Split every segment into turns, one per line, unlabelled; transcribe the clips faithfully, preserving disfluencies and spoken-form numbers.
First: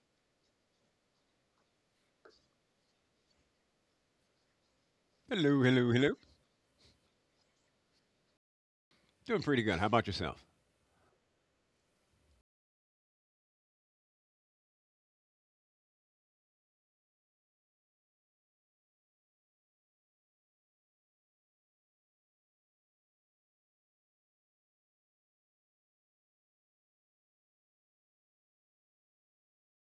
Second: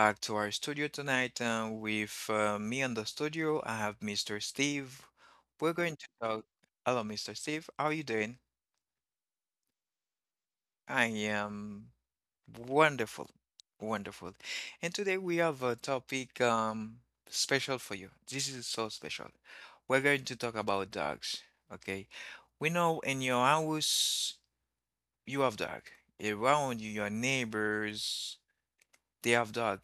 back to our studio tonight. Uh, with uh, me in the studio, I have Mister Steve.
Hello,
We're
hello,
going to
hello.
talk. Hello, Mister Steve. How are you doing?
Doing pretty good. How about yourself?
I am wonderful. Wonderful. And today we have a topic um, special for you. This is so special. We're going to talk about dogs. Okay. We know in your house you have dog. Around you, your neighbors, Day of Dog.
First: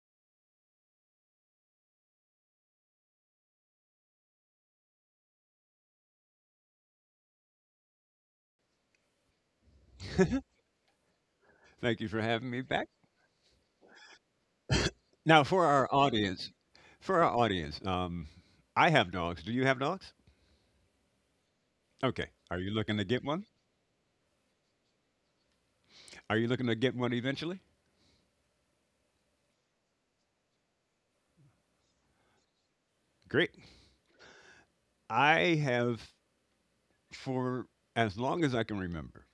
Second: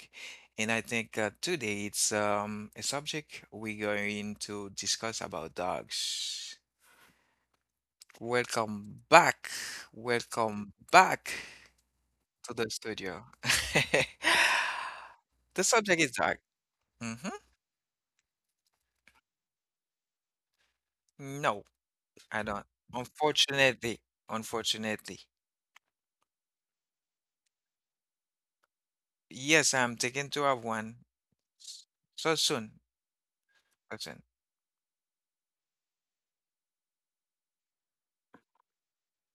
And I think uh, today it's um, a subject we're going to discuss about dogs. Welcome back. Welcome back
Thank you for having
to
me
the
back.
studio.
Now, for
The
our
subject is dark.
audience, for
Hmm
our audience, um, I have dogs. Do you have dogs?
No,
Okay.
I
Are
don't.
you looking to get one?
Unfortunately, unfortunately.
Are you looking to get one eventually?
Yes, I'm taking to have one so soon.
Great.
So soon.
I have for as long as I can remember,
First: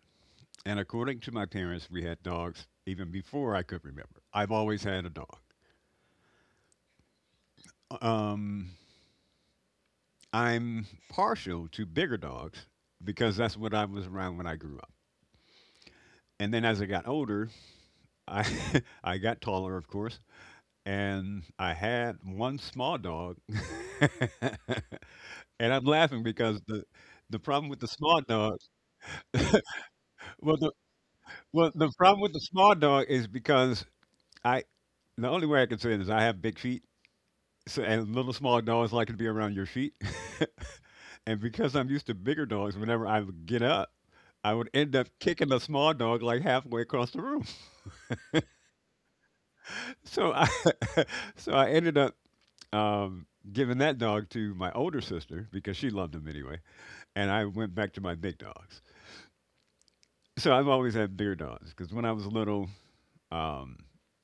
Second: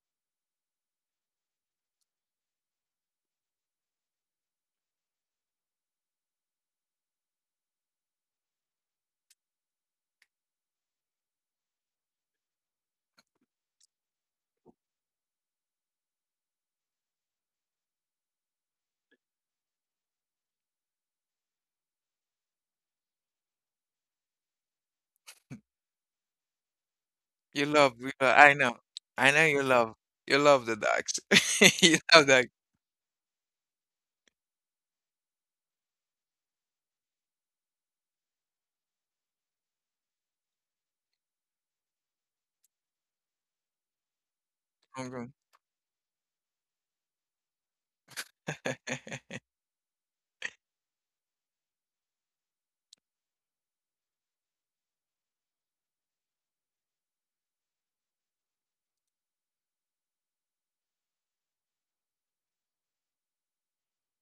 and according to my parents, we had dogs even before I could remember. I've always had a dog. Um, I'm partial to bigger dogs because that's what I was around when I grew up. And then as I got older, I I got taller, of course, and I had one small dog. And I'm laughing because the the
You
problem with the
love, you
small
love, I
dog,
know. I know you love. You
well,
love
the
the dogs.
well, the
You
problem
love
with the small dog is because I the only way I can say it is I have big feet, so and little small dogs like to be around your feet, and because I'm used to bigger dogs, whenever I would get up. I would end up
that.
kicking the small dog like halfway across the room. So I, so I ended up um, giving that dog to my older sister because she loved him anyway, and I went back to my big dogs. So I've always had bigger dogs because when I was little, um,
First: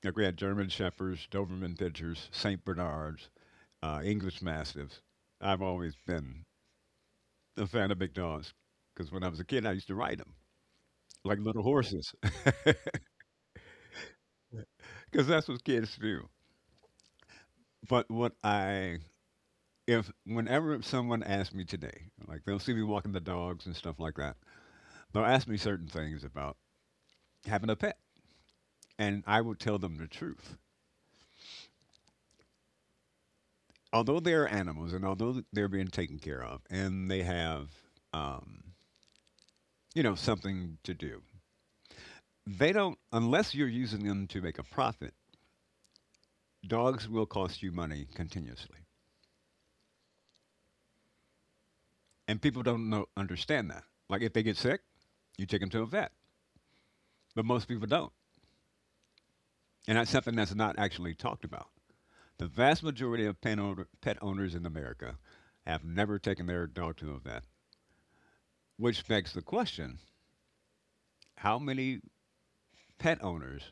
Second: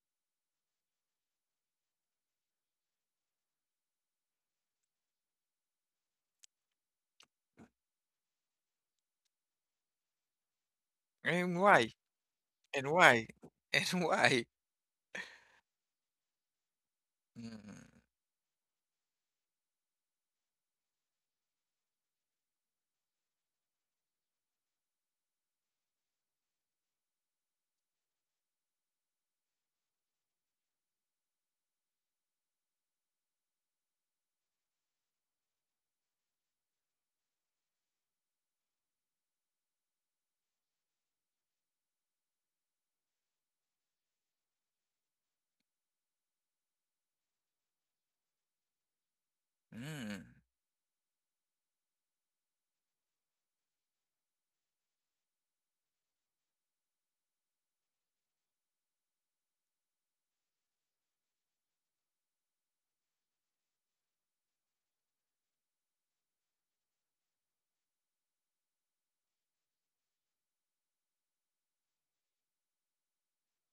like we had German Shepherds, Doberman Pinschers, Saint Bernards, uh, English Mastiffs. I've always been a fan of big dogs because when I was a kid, I used to ride them like
And
little
why?
horses
And why? And why?
because that's what kids do.
Mm,
But what I if whenever someone asks me today, like they'll see me walking the dogs and stuff like that, they'll ask me certain things about having a pet. And I would tell them the truth. Although they're animals and although they're being taken care of and they have, um, you know, something to do, they don't, unless you're using them to make a profit, dogs will cost you money continuously.
mm.
And people don't know, understand that. Like if they get sick, you take them to a vet. But most people don't. And that's something that's not actually talked about. The vast majority of pet, owner, pet owners in America have never taken their dog to a vet, which begs the question how many pet owners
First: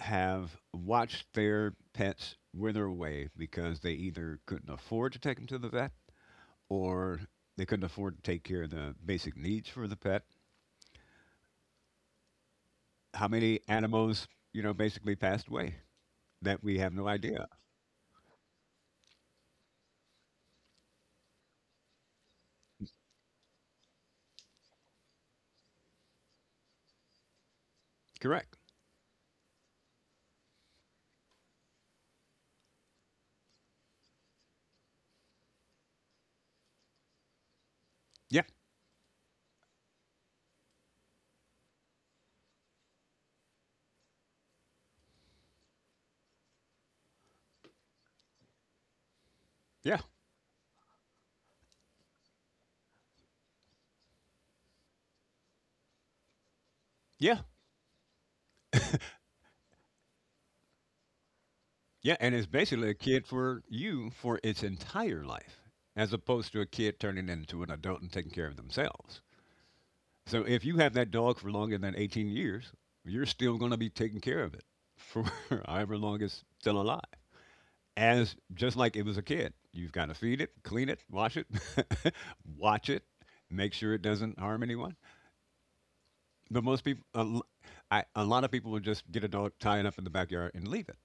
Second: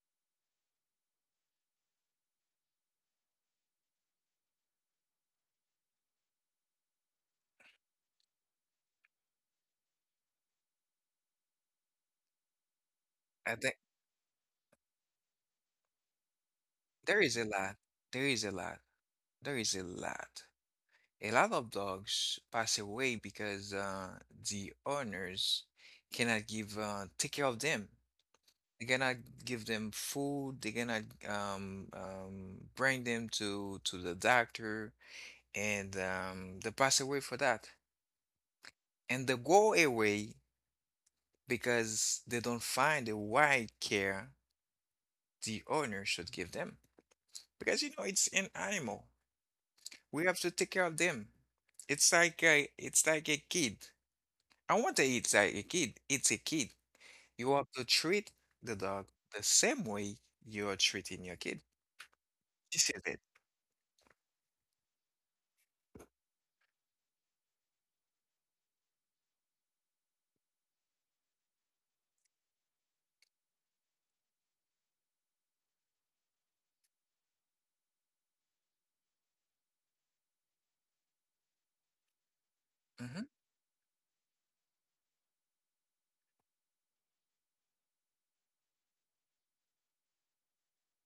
have watched their pets wither away because they either couldn't afford to take them to the vet or they couldn't afford to take care of the basic needs for the pet. How
I
many
think
animals, you know, basically passed away that we have no
there is a
idea?
lot. There is a lot. There is a lot. A lot of dogs pass away because uh, the owners cannot give uh, take care of them.
Correct.
They cannot give them food. They cannot um, um, bring them to to the doctor, and um, they pass away for that.
Yeah.
And they go away because they don't find the right care the owner should give them because you know it's an animal.
Yeah.
We have to take care of them. It's like a, it's like a kid. I want to eat like a kid. It's a kid.
Yeah.
You have to treat the dog the same way you are treating your kid.
Yeah. And it's
This
basically a
is it.
kid for you for its entire life as opposed to a kid turning into an adult and taking care of themselves. So if you have that dog for longer than eighteen years, you're still going to be taking care of it for however long it's still alive. As just like it was a kid, you've got to feed it, clean it, wash it, watch it,
Hmm
make sure it doesn't harm anyone. But most people, a, l- I, a lot of people will just get a dog, tie it up in the backyard, and leave it.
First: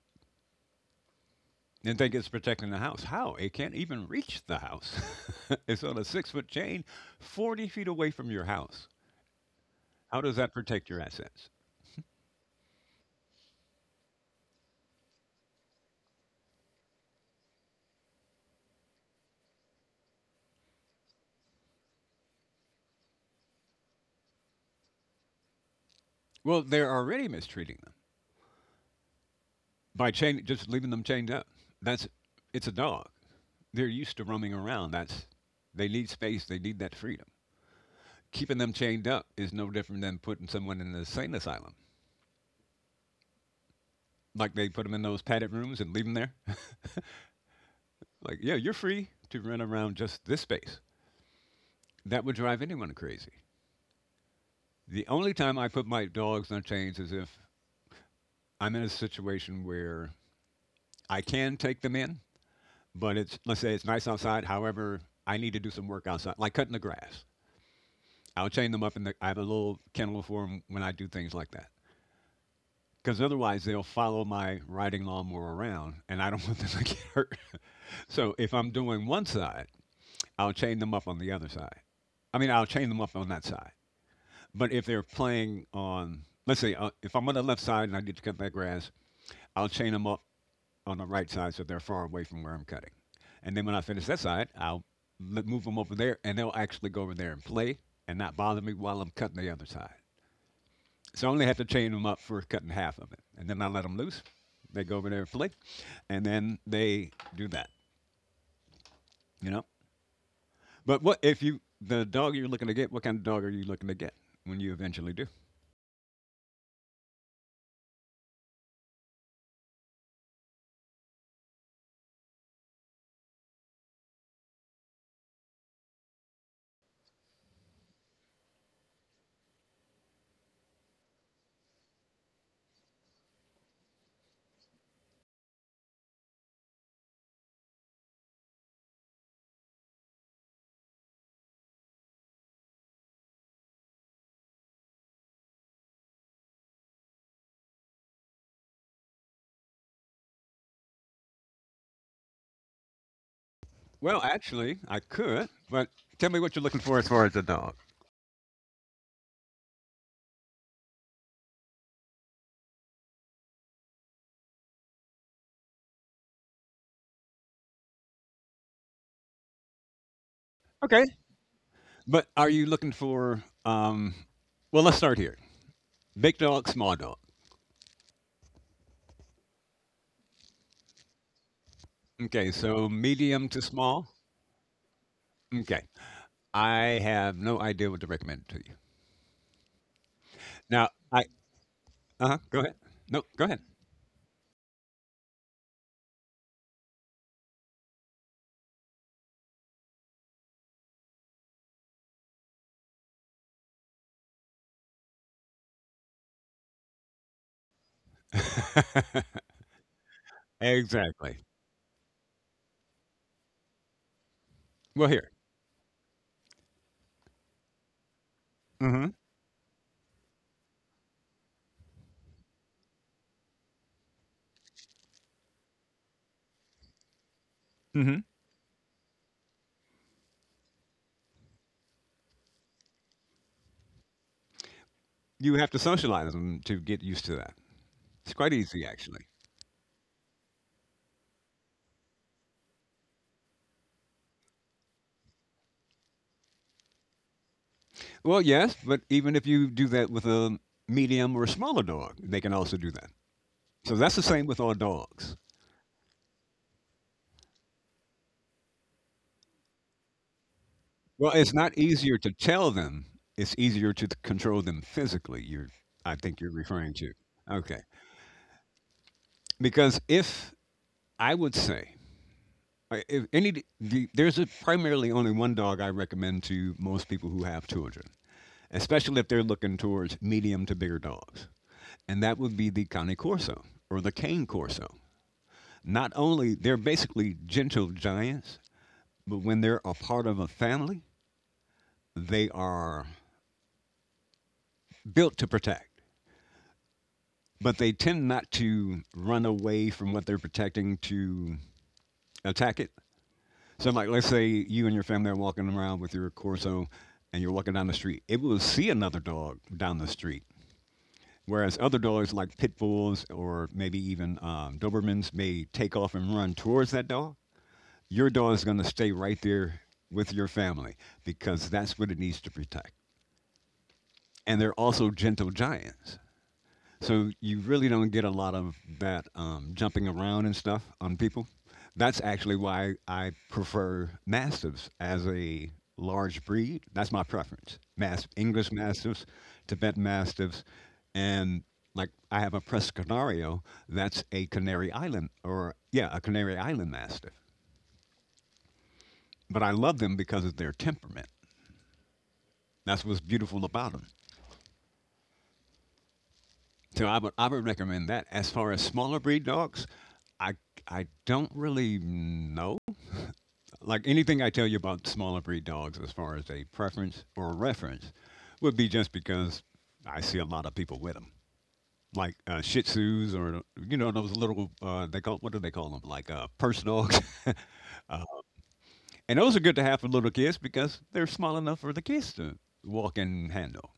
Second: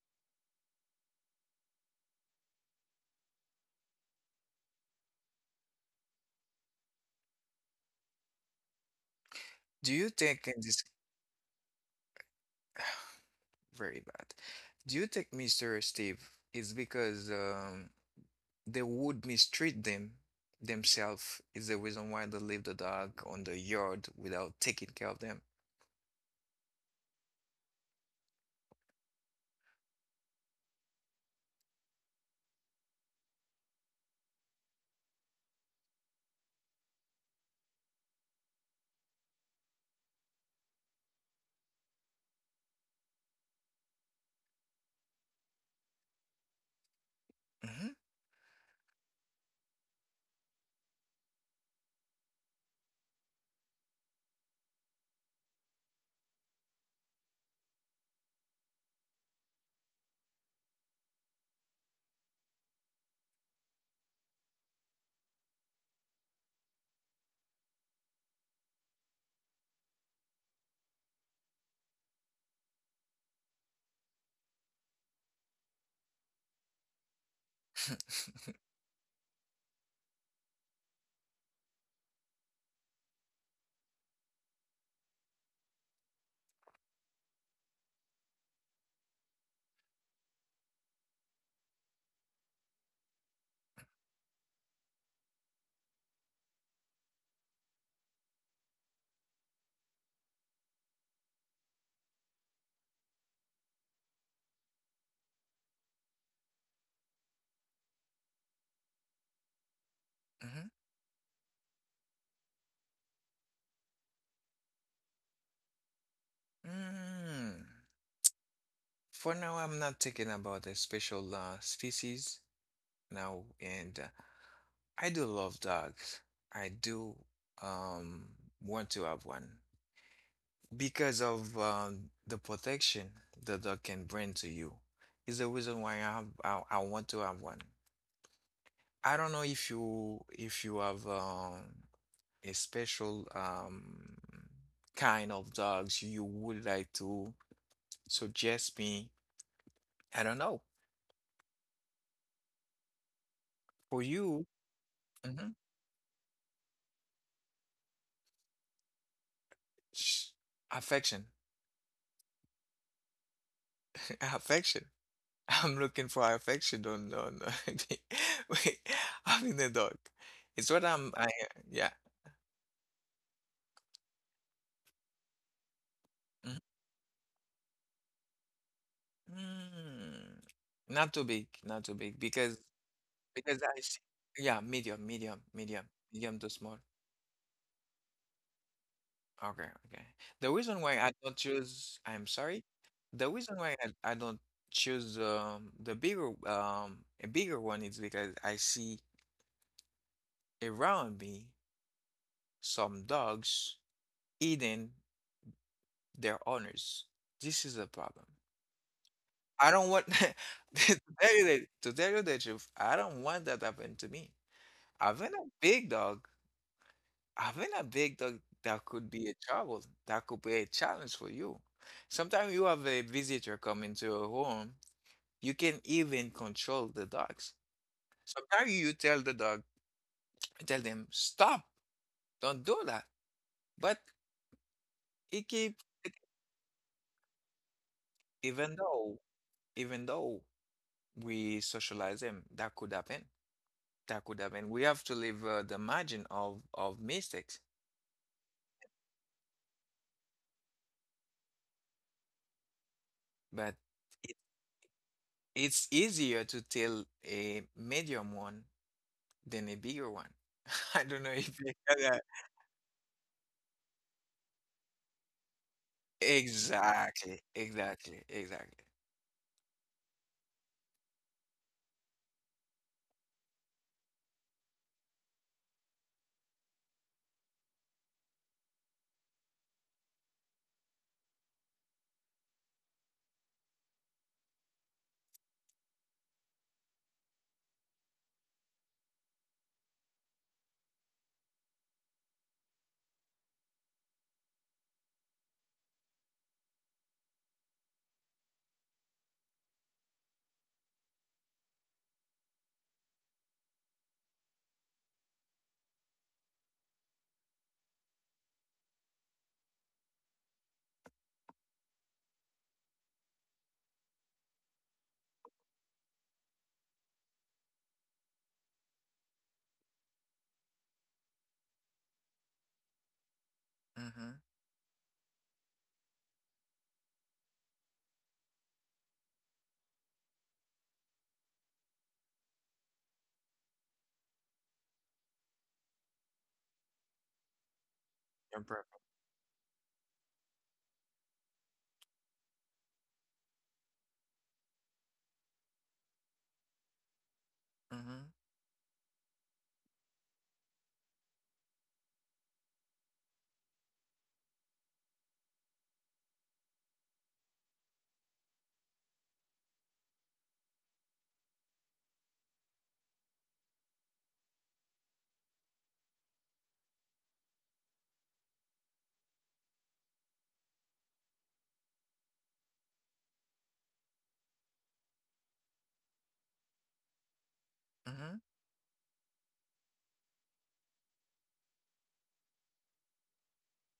And think it's protecting the house. How? It can't even reach the house. It's on a six foot chain forty feet away from your house.
Do you
How does
think
that
in this
protect your assets?
very bad? Do you think Mister Steve it's because um they would mistreat them themselves is the reason why they leave the dog on the yard without taking care of them?
Well, they're already mistreating by chain, just leaving them chained up. That's it's a dog. They're used to roaming around. That's they need space. They need that freedom. Keeping them chained up is no different than putting someone in an insane asylum. Like they put them in those padded rooms and leave them there.
Hmm
Like yeah, you're free to run around just this space. That would drive anyone crazy. The only time I put my dogs on chains is if I'm in a situation where I can take them in, but it's let's say it's nice outside. However, I need to do some work outside, like cutting the grass. I'll chain them up in the. I have a little kennel for them when I do things like that. Because otherwise, they'll follow my riding lawnmower around, and I don't want them to get hurt. So if I'm doing one side, I'll chain them up on the other side. I mean, I'll chain them up on that side. But if they're playing on, let's say, uh, if I'm on the left side and I need to cut that grass, I'll chain them up on the right side so they're far away from where I'm cutting. And then when I finish that side, I'll let, move them over there, and they'll actually go over there and play and not bother me while I'm cutting the other side. So I only had to chain them up for cutting half of it, and then I let them loose. They go over there and play, and then they do that. You know.
hmm
But what if you the dog you're looking to get? What kind of dog are you looking to get when you eventually do?
Mm. For now, I'm not thinking about a special uh, species now, and uh, I do love dogs. I do um want to have one because of um the protection the dog can bring to you. Is the reason why I have, I, I want to have one. I don't know if you if you have um a special um kind of dogs you would like to suggest me. I don't know. For
Well,
you,
actually, I could,
mhm,
but tell me what you're looking for as far as a dog.
sh- affection, affection. I'm looking for affection on no. No. Wait, I'm in the dog. It's what
Okay.
I'm I Yeah.
But are you looking for? Um, well, let's start here. Big
Mhm.
dog, small dog.
Mm, not too big, not too big
Okay,
because
so medium to
because I see,
small.
yeah, medium, medium,
Okay,
medium, medium to small.
I have no idea what to recommend to you.
Okay, okay. The reason
Now,
why I
I
don't choose,
uh
I'm
huh. Go
sorry.
ahead. No,
The
go ahead.
reason why I, I don't choose um the bigger um a bigger one is because I see around me some dogs eating their owners. This is a problem. I don't want to tell
Exactly.
you the, to tell you the truth. I don't want that happen to me.
Well, here.
Having a big dog, having a big dog that could
Mhm.
be a trouble, that could be a challenge for you. Sometimes you have a visitor come into your home, you can even control the dogs.
Mhm.
Sometimes you tell the dog, tell them, stop, don't do that. But it
You have
keep,
to
it-
socialize them to get used to that. It's quite
even
easy,
though,
actually.
even though we socialize them, that could happen. That could happen. We have to leave uh, the margin of of mistakes,
Well, yes, but even if you do that with a medium or a smaller dog, they can also do that.
but
So that's the
it,
same with all dogs.
it's easier to tell a medium one than a bigger one. I don't
Well,
know
it's
if you
not
get
easier
that.
to tell them. It's easier to control them physically, you're I think you're referring to.
Exactly,
Okay.
exactly, exactly.
Because if I would say, I if any d the there's a primarily only one dog I recommend to most people who have children. Especially if they're looking towards medium to bigger dogs. And that would be the Cane Corso or the Cane Corso. Not only they're basically gentle giants, but when they're a part of a family, they are built to protect. But they tend not to run away from what they're protecting to attack it. So, like, let's say you and your family are walking around with your Corso and you're walking down the street. It will see another dog down the street. Whereas other dogs, like pit bulls or maybe even um, Dobermans, may take off and run towards that dog. Your dog is going to stay right there with your family because that's what it needs to protect.
Mm-hmm.
And they're also gentle giants. So you really don't get a lot of that um, jumping around and stuff on people. That's actually why I prefer mastiffs as a large breed. That's my preference. Mas-
You're
English
perfect.
mastiffs, Tibet mastiffs, and like I have a Prescanario. That's a Canary Island, or yeah, a Canary Island mastiff.
Mm-hmm.
But I love them because of their temperament. That's what's beautiful about them. So I would I would recommend that. As far as smaller breed dogs, I I don't really know. Like anything I tell you about smaller breed dogs, as far as a preference or a reference, would be just because I see a lot of people with them, like uh, Shih Tzus or you know those little uh, they call what do they call them like uh, purse dogs,
Mm-hmm.
and those are good to have for little kids because they're small enough for the kids to walk and handle.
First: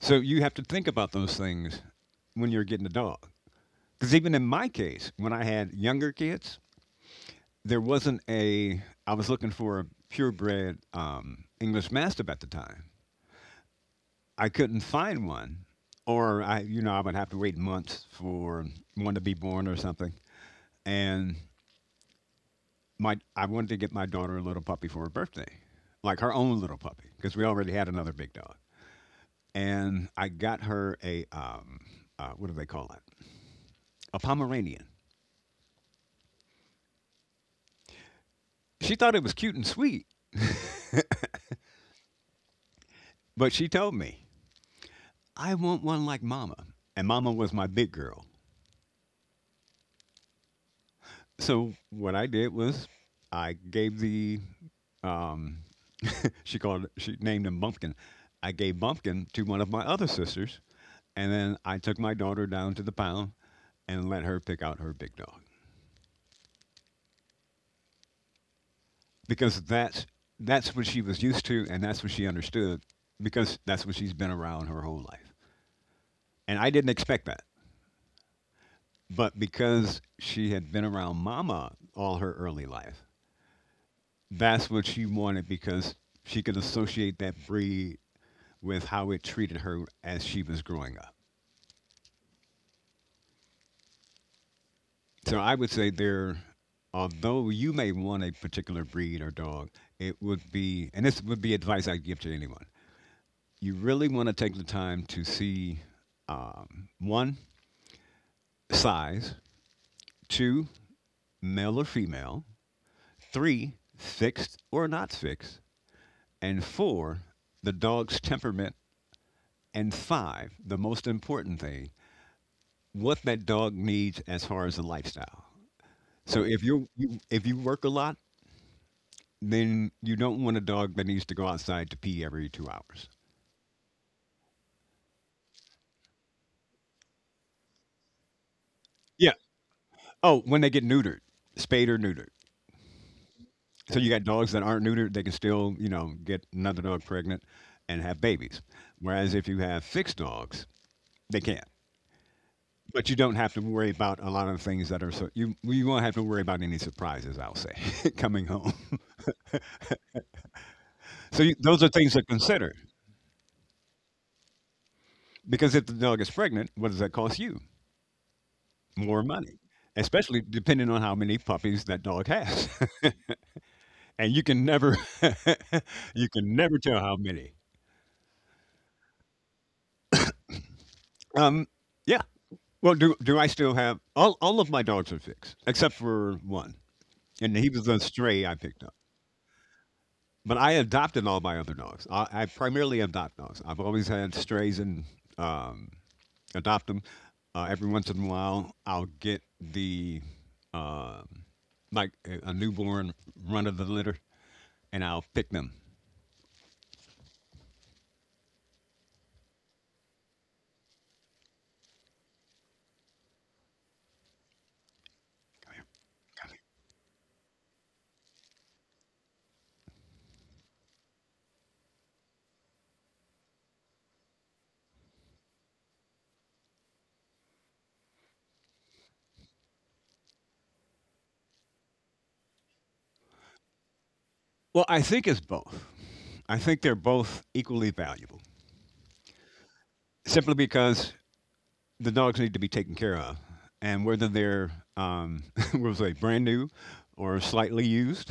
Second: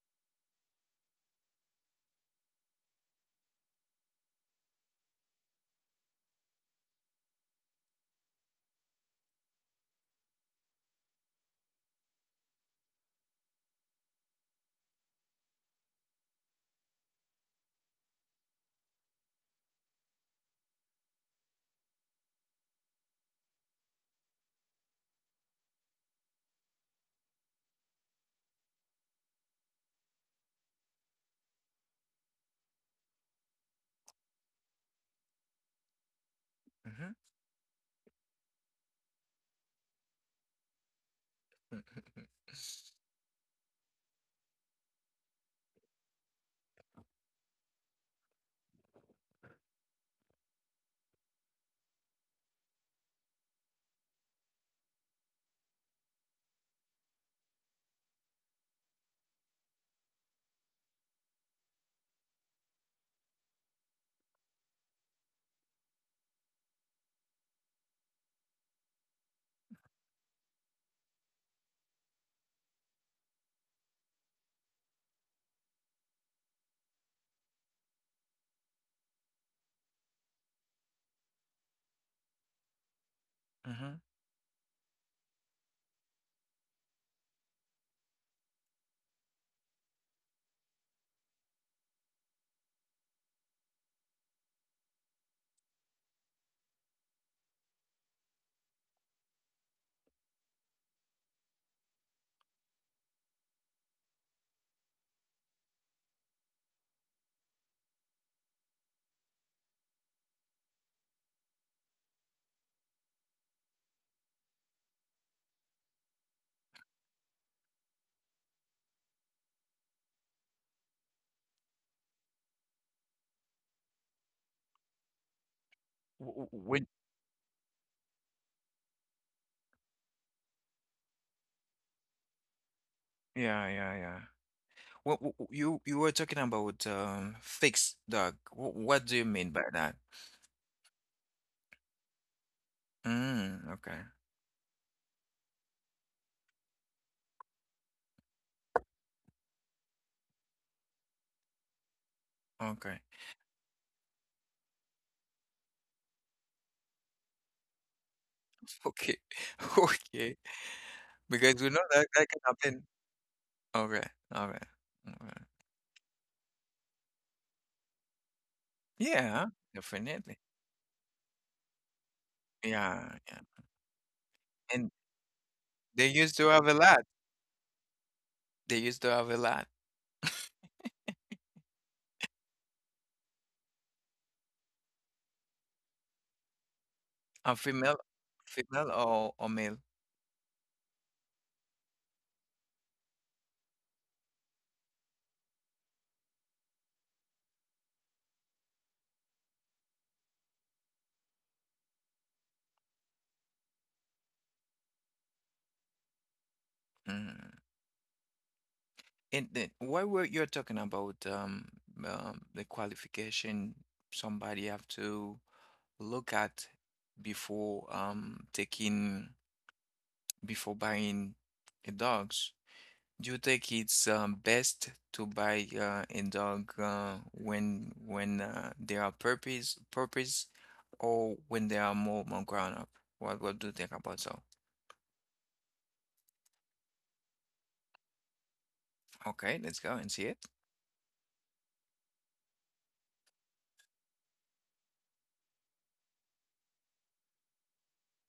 So you have to think about those things when you're getting a dog. Because even in my case, when I had younger kids, there wasn't a. I was looking for a purebred um, English Mastiff at the time. I couldn't find one, or I, you know, I would have to wait months for one to be born or something. And my, I wanted to get my daughter a little puppy for her birthday, like her own little puppy, because we already had another big dog. And I got her a, um, uh, what do they call it? A Pomeranian. She thought it was cute and sweet,
Mm-hmm.
but she told me I want one like Mama. And Mama was my big girl. So what I did was I gave the um, she called she named him Bumpkin. I gave Bumpkin to one of my other sisters, and then I took my daughter down to the pound and let her pick out her big dog because that's that's what she was used to and that's what she understood because that's what she's been around her whole life. And I didn't expect that, but because she had been around Mama all her early life,
Mm-hmm.
that's what she wanted because she could associate that breed with how it treated her as she was growing up. So I would say there, although you may want a particular breed or dog, it would be, and this would be advice I'd give to anyone. You really want to take the time to see um, one, size, two, male or female, three, fixed or not fixed, and four, the dog's temperament, and five, the most important thing, what that dog needs as far as a lifestyle.
W-
So
w-
if you're,
When,
you if you work a lot, then you don't want a dog that needs to go outside to pee every two hours.
yeah, yeah, yeah. Wh- wh- wh- you you were talking about um fixed dog. Wh- what do you
Yeah.
mean by that?
Oh, when they get neutered, spayed or neutered.
Mm,
So
okay,
you got dogs that aren't neutered, they can still, you know, get another dog pregnant and have babies. Whereas if you have fixed dogs, they can't.
okay.
But you don't have to worry about a lot of things that are so you you won't have to worry about any surprises. I'll say coming home.
Okay. Okay.
So you,
Because you
those
know
are
that
things to
that can
consider,
happen. Okay. Okay. Okay.
because if the dog is pregnant, what does that cost you? More
Yeah,
money,
definitely.
especially depending on how many puppies that dog has.
Yeah, yeah.
and you can
And
never,
they
you
used to
can
have a
never tell
lot.
how many.
They used to have a lot.
Um, yeah. Well, do do I still have all? All of my dogs are fixed except for one, and
A
he was
female,
a stray I picked up.
female or, or male.
But I adopted all my other dogs. I, I primarily adopt dogs. I've always had strays and um, adopt them. Uh, every once in a while, I'll get the um like a a newborn, run of the litter, and I'll pick them.
Mm. And then why were you talking about um, um the qualification somebody have to look at before um taking before buying a dogs? Do you think it's um, best to buy uh, a dog uh, when when uh, they are puppies, puppies, or when they are more, more grown up? What what do you think about so?
Well, I think it's both. I think they're both equally valuable,
Okay, let's go and see it.
simply because the dogs need to be taken care of, and whether they're um, we'll say brand new or slightly used,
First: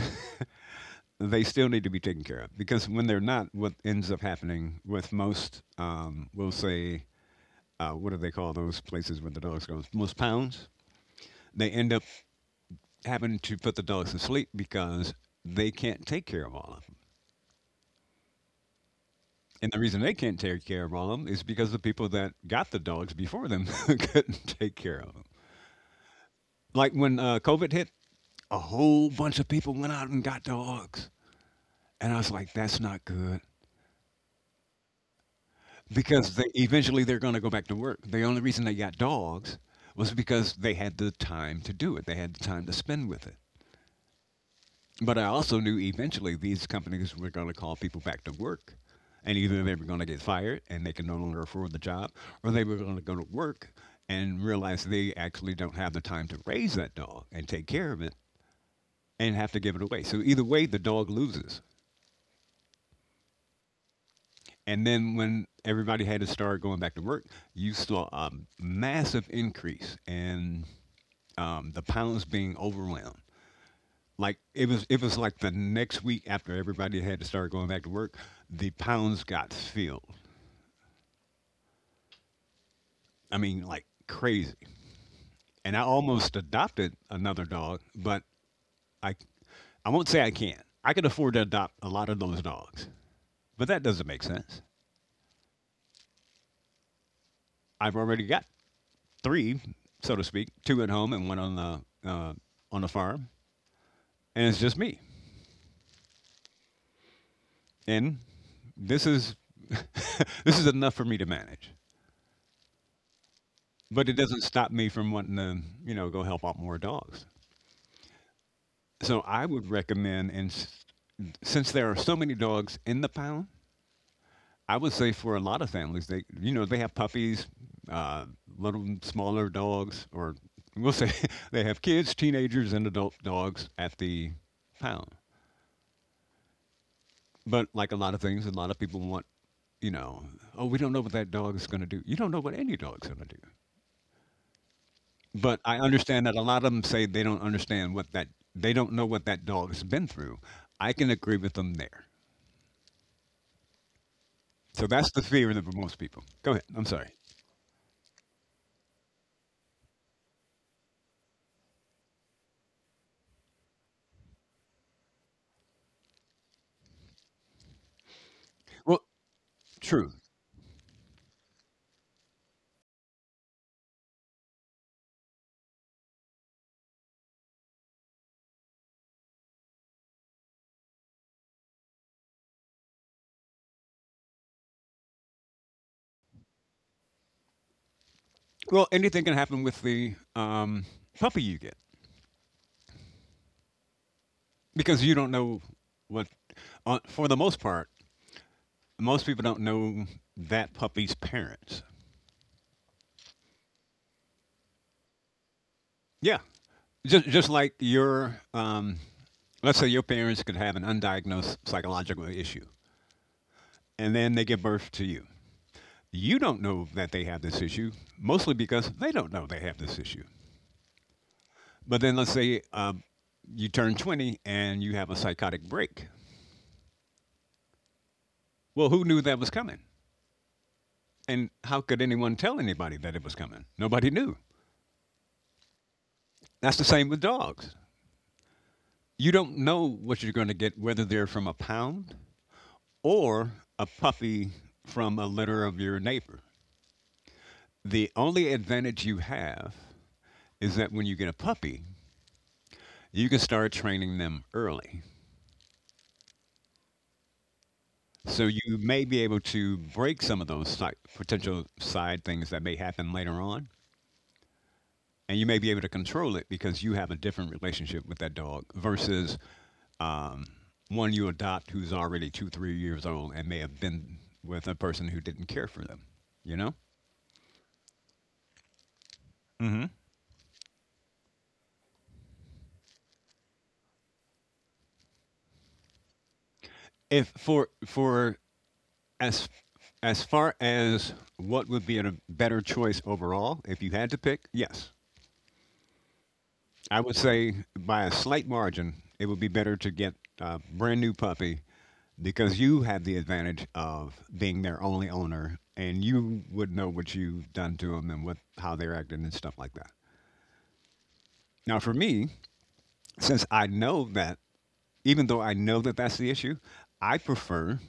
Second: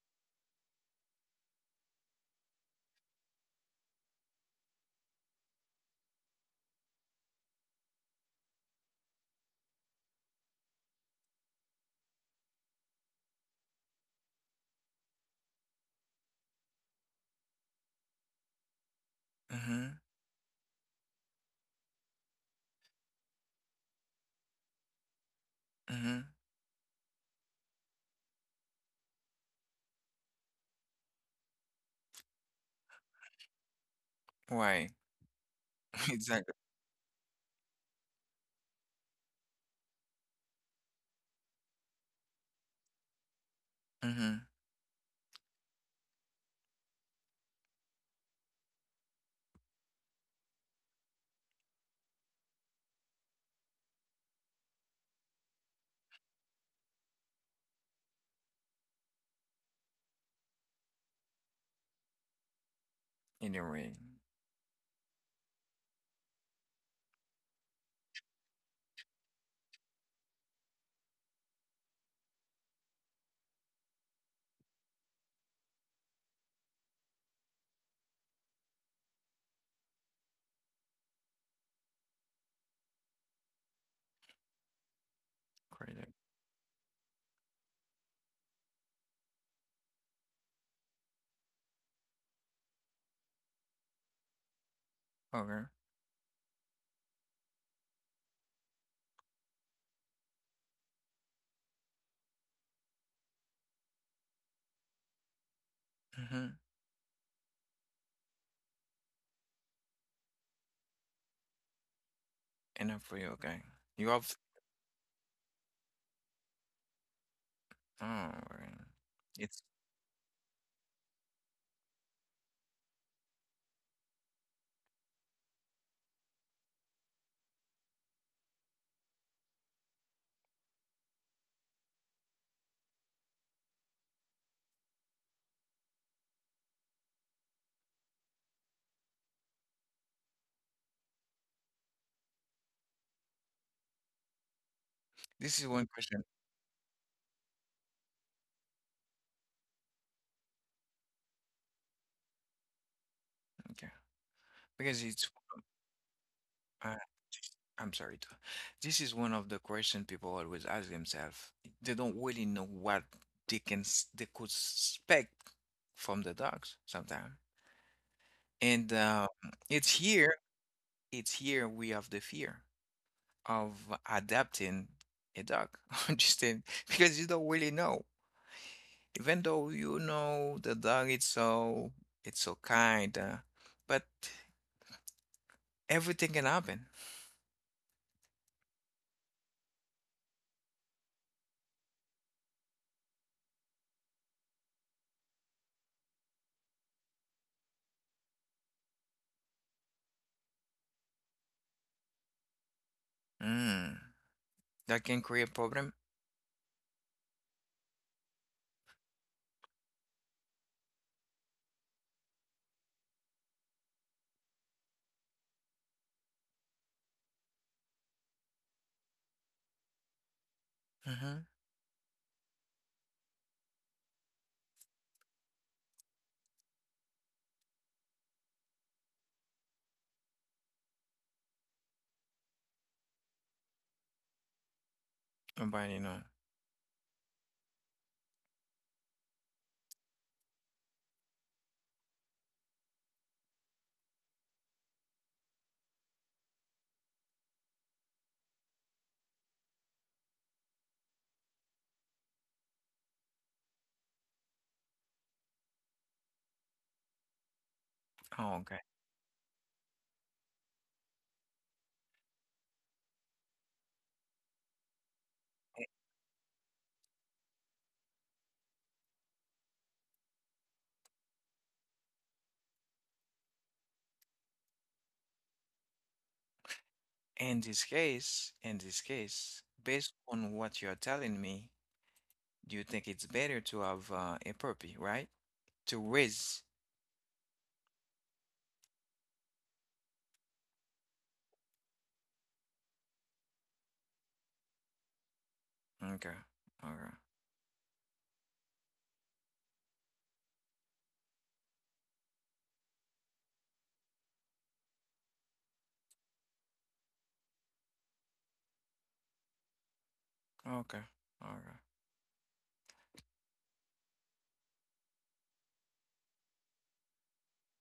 they still need to be taken care of. Because when they're not, what ends up happening with most, um, we'll say, uh, what do they call those places where the dogs go? Most pounds. They end up having to put the dogs to sleep because they can't take care of all of them. And the reason
Mm-hmm.
they can't take care of all of 'em is because the people that got the dogs before them couldn't take care of them.
Mm-hmm.
Like when uh, COVID hit, a whole bunch of people went out and got dogs, and I was like, "That's not good,"
Why?
because they
Exactly.
eventually they're going to go back to work. The only reason they got dogs was because they had the time to do it. They had the time to spend with it.
Mm-hmm.
But I also knew eventually these companies were going to call people back to work. And either they were going to get fired and they can no longer afford the job, or they were going to go to work and realize they actually don't have the time to raise that dog and take care of it and have to give it away. So either way, the dog loses.
Anyway,
And then when everybody had to start going back to work, you saw a massive increase in um, the pounds being overwhelmed. Like it was it was like the next week after everybody had to start going back to work, the pounds got filled, I mean, like, crazy. And I
crazy.
almost adopted another dog, but i i won't say I can't, I can afford to adopt a lot of those dogs, but that doesn't make sense.
Okay.
I've already got three, so to speak, two at home and one on the uh, on the farm and it's just me,
Mm-hmm.
and this is this is enough for me to manage.
Enough for you. Okay. You
But it
have.
doesn't stop me from wanting to, you know, go help out more dogs.
Oh, okay.
So I
It's
would recommend, and s- since there are so many dogs in the pound, I would say for a lot of families, they, you know, they have puppies, uh, little smaller dogs, or we'll say they have kids, teenagers, and adult dogs at the pound. But like a lot of things, a lot of people want, you know, oh, we don't know what that dog is going to do. You don't know what any dog's going to do.
this
But
is
I
one question.
understand that a lot of them say they don't understand what that they don't know what that dog has been through. I can agree with them there.
Okay,
So
because
that's the
it's
fear of the- most people. Go ahead. I'm
Uh,
sorry.
I'm sorry to. This is one of the questions people always ask themselves. They don't really know what they can s- they could expect from the dogs sometimes. And
Well,
uh, it's
true.
here, it's here we have the fear of adapting a dog. Understand? Because you don't really know. Even though you know the dog it's so it's so kind, uh, but everything can happen.
Well, anything can happen with the um, puppy you get because you don't know what. Uh, for the most part, most people don't know that puppy's parents.
Mm, that can create problem.
Yeah, just just like your um, let's say your parents could have an undiagnosed psychological issue, and then they give birth to you. You don't know that they have this issue, mostly because they don't know they have this issue.
Mm-hmm.
But then let's say um, you turn twenty and you have a psychotic break. Well, who knew that was coming? And how could anyone tell anybody that it was coming? Nobody knew.
Nobody know.
That's the same with dogs. You don't know what you're going to get, whether they're from a pound or a puppy from a litter of your neighbor. The only advantage you have is that when you get a puppy, you can start training them early. So
Oh,
you
okay.
may be able to break some of those side, potential side things that may happen later on, and you may be able to
I-
control it because you have a different relationship with that dog versus um, one you adopt who's already two, three years old and may have been with a person who didn't care for them. You know,
In this case, in this case, based on what you're telling me, do you think it's better to have uh, a puppy, right? To raise.
if for for as as far as what would be a better choice overall, if you had to pick, yes,
Okay.
I would
Okay.
say by a slight margin, it would be better to get a brand new puppy because you have the advantage of being their only owner and you would know what you've done to them and what how they're acting and stuff like that.
Okay. Okay.
Now for me, since I know that, even though I know that, that's the issue, I prefer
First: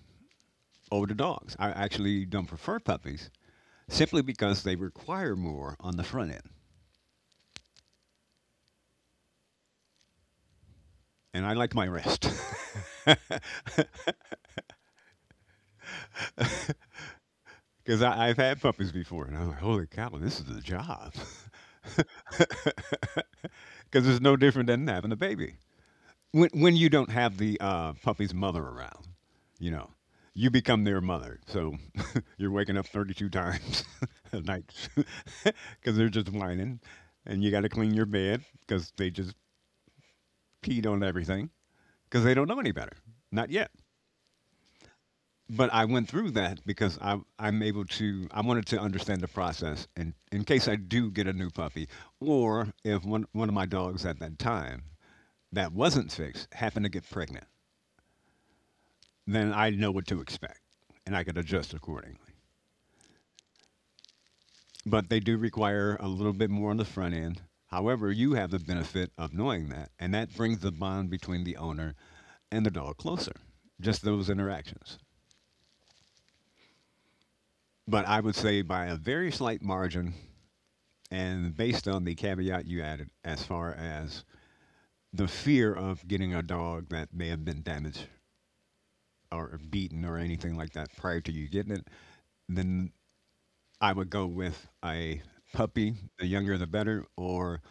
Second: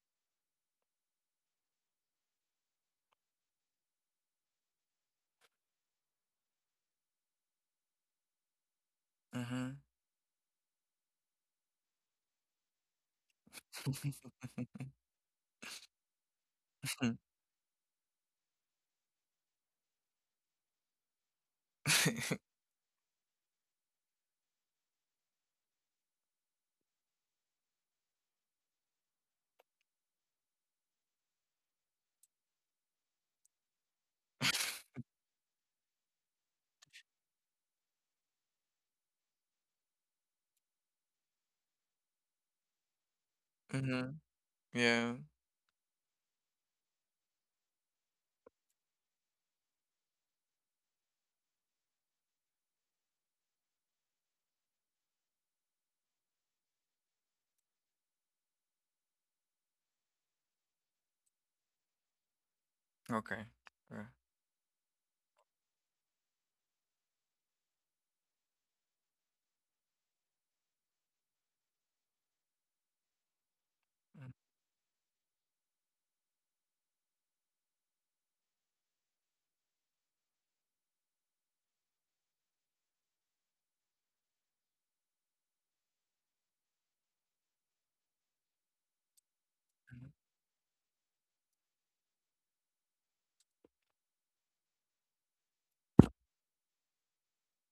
older dogs. I actually don't prefer puppies simply because they require more on the front end,
Mm-hmm.
and I like my rest. Because I've had puppies before, and I was like, holy cow, this is a job. Because it's no different than having a baby. When, when you don't have the uh, puppy's mother around, you know, you become their mother. So you're waking up thirty-two times at night because they're just whining, and you got to clean your bed because they just peed on everything because they don't know any better. Not yet.
Mm-hmm. Yeah.
But I went through that because I, I'm able to, I wanted to understand the process in, in case I do get a new puppy, or if one, one of my dogs at that time that wasn't fixed happened to get pregnant, then I know what to expect and I could adjust accordingly.
Okay. Yeah.
But they do require a little bit more on the front end. However, you have the benefit of knowing that, and that brings the bond between the owner and the dog closer, just those interactions. But I would say by a very slight margin, and based on the caveat you added, as far as the fear of getting a dog that may have been damaged or beaten
Mhm.
or anything like that prior to you getting it, then I would go with a puppy, the younger the better, or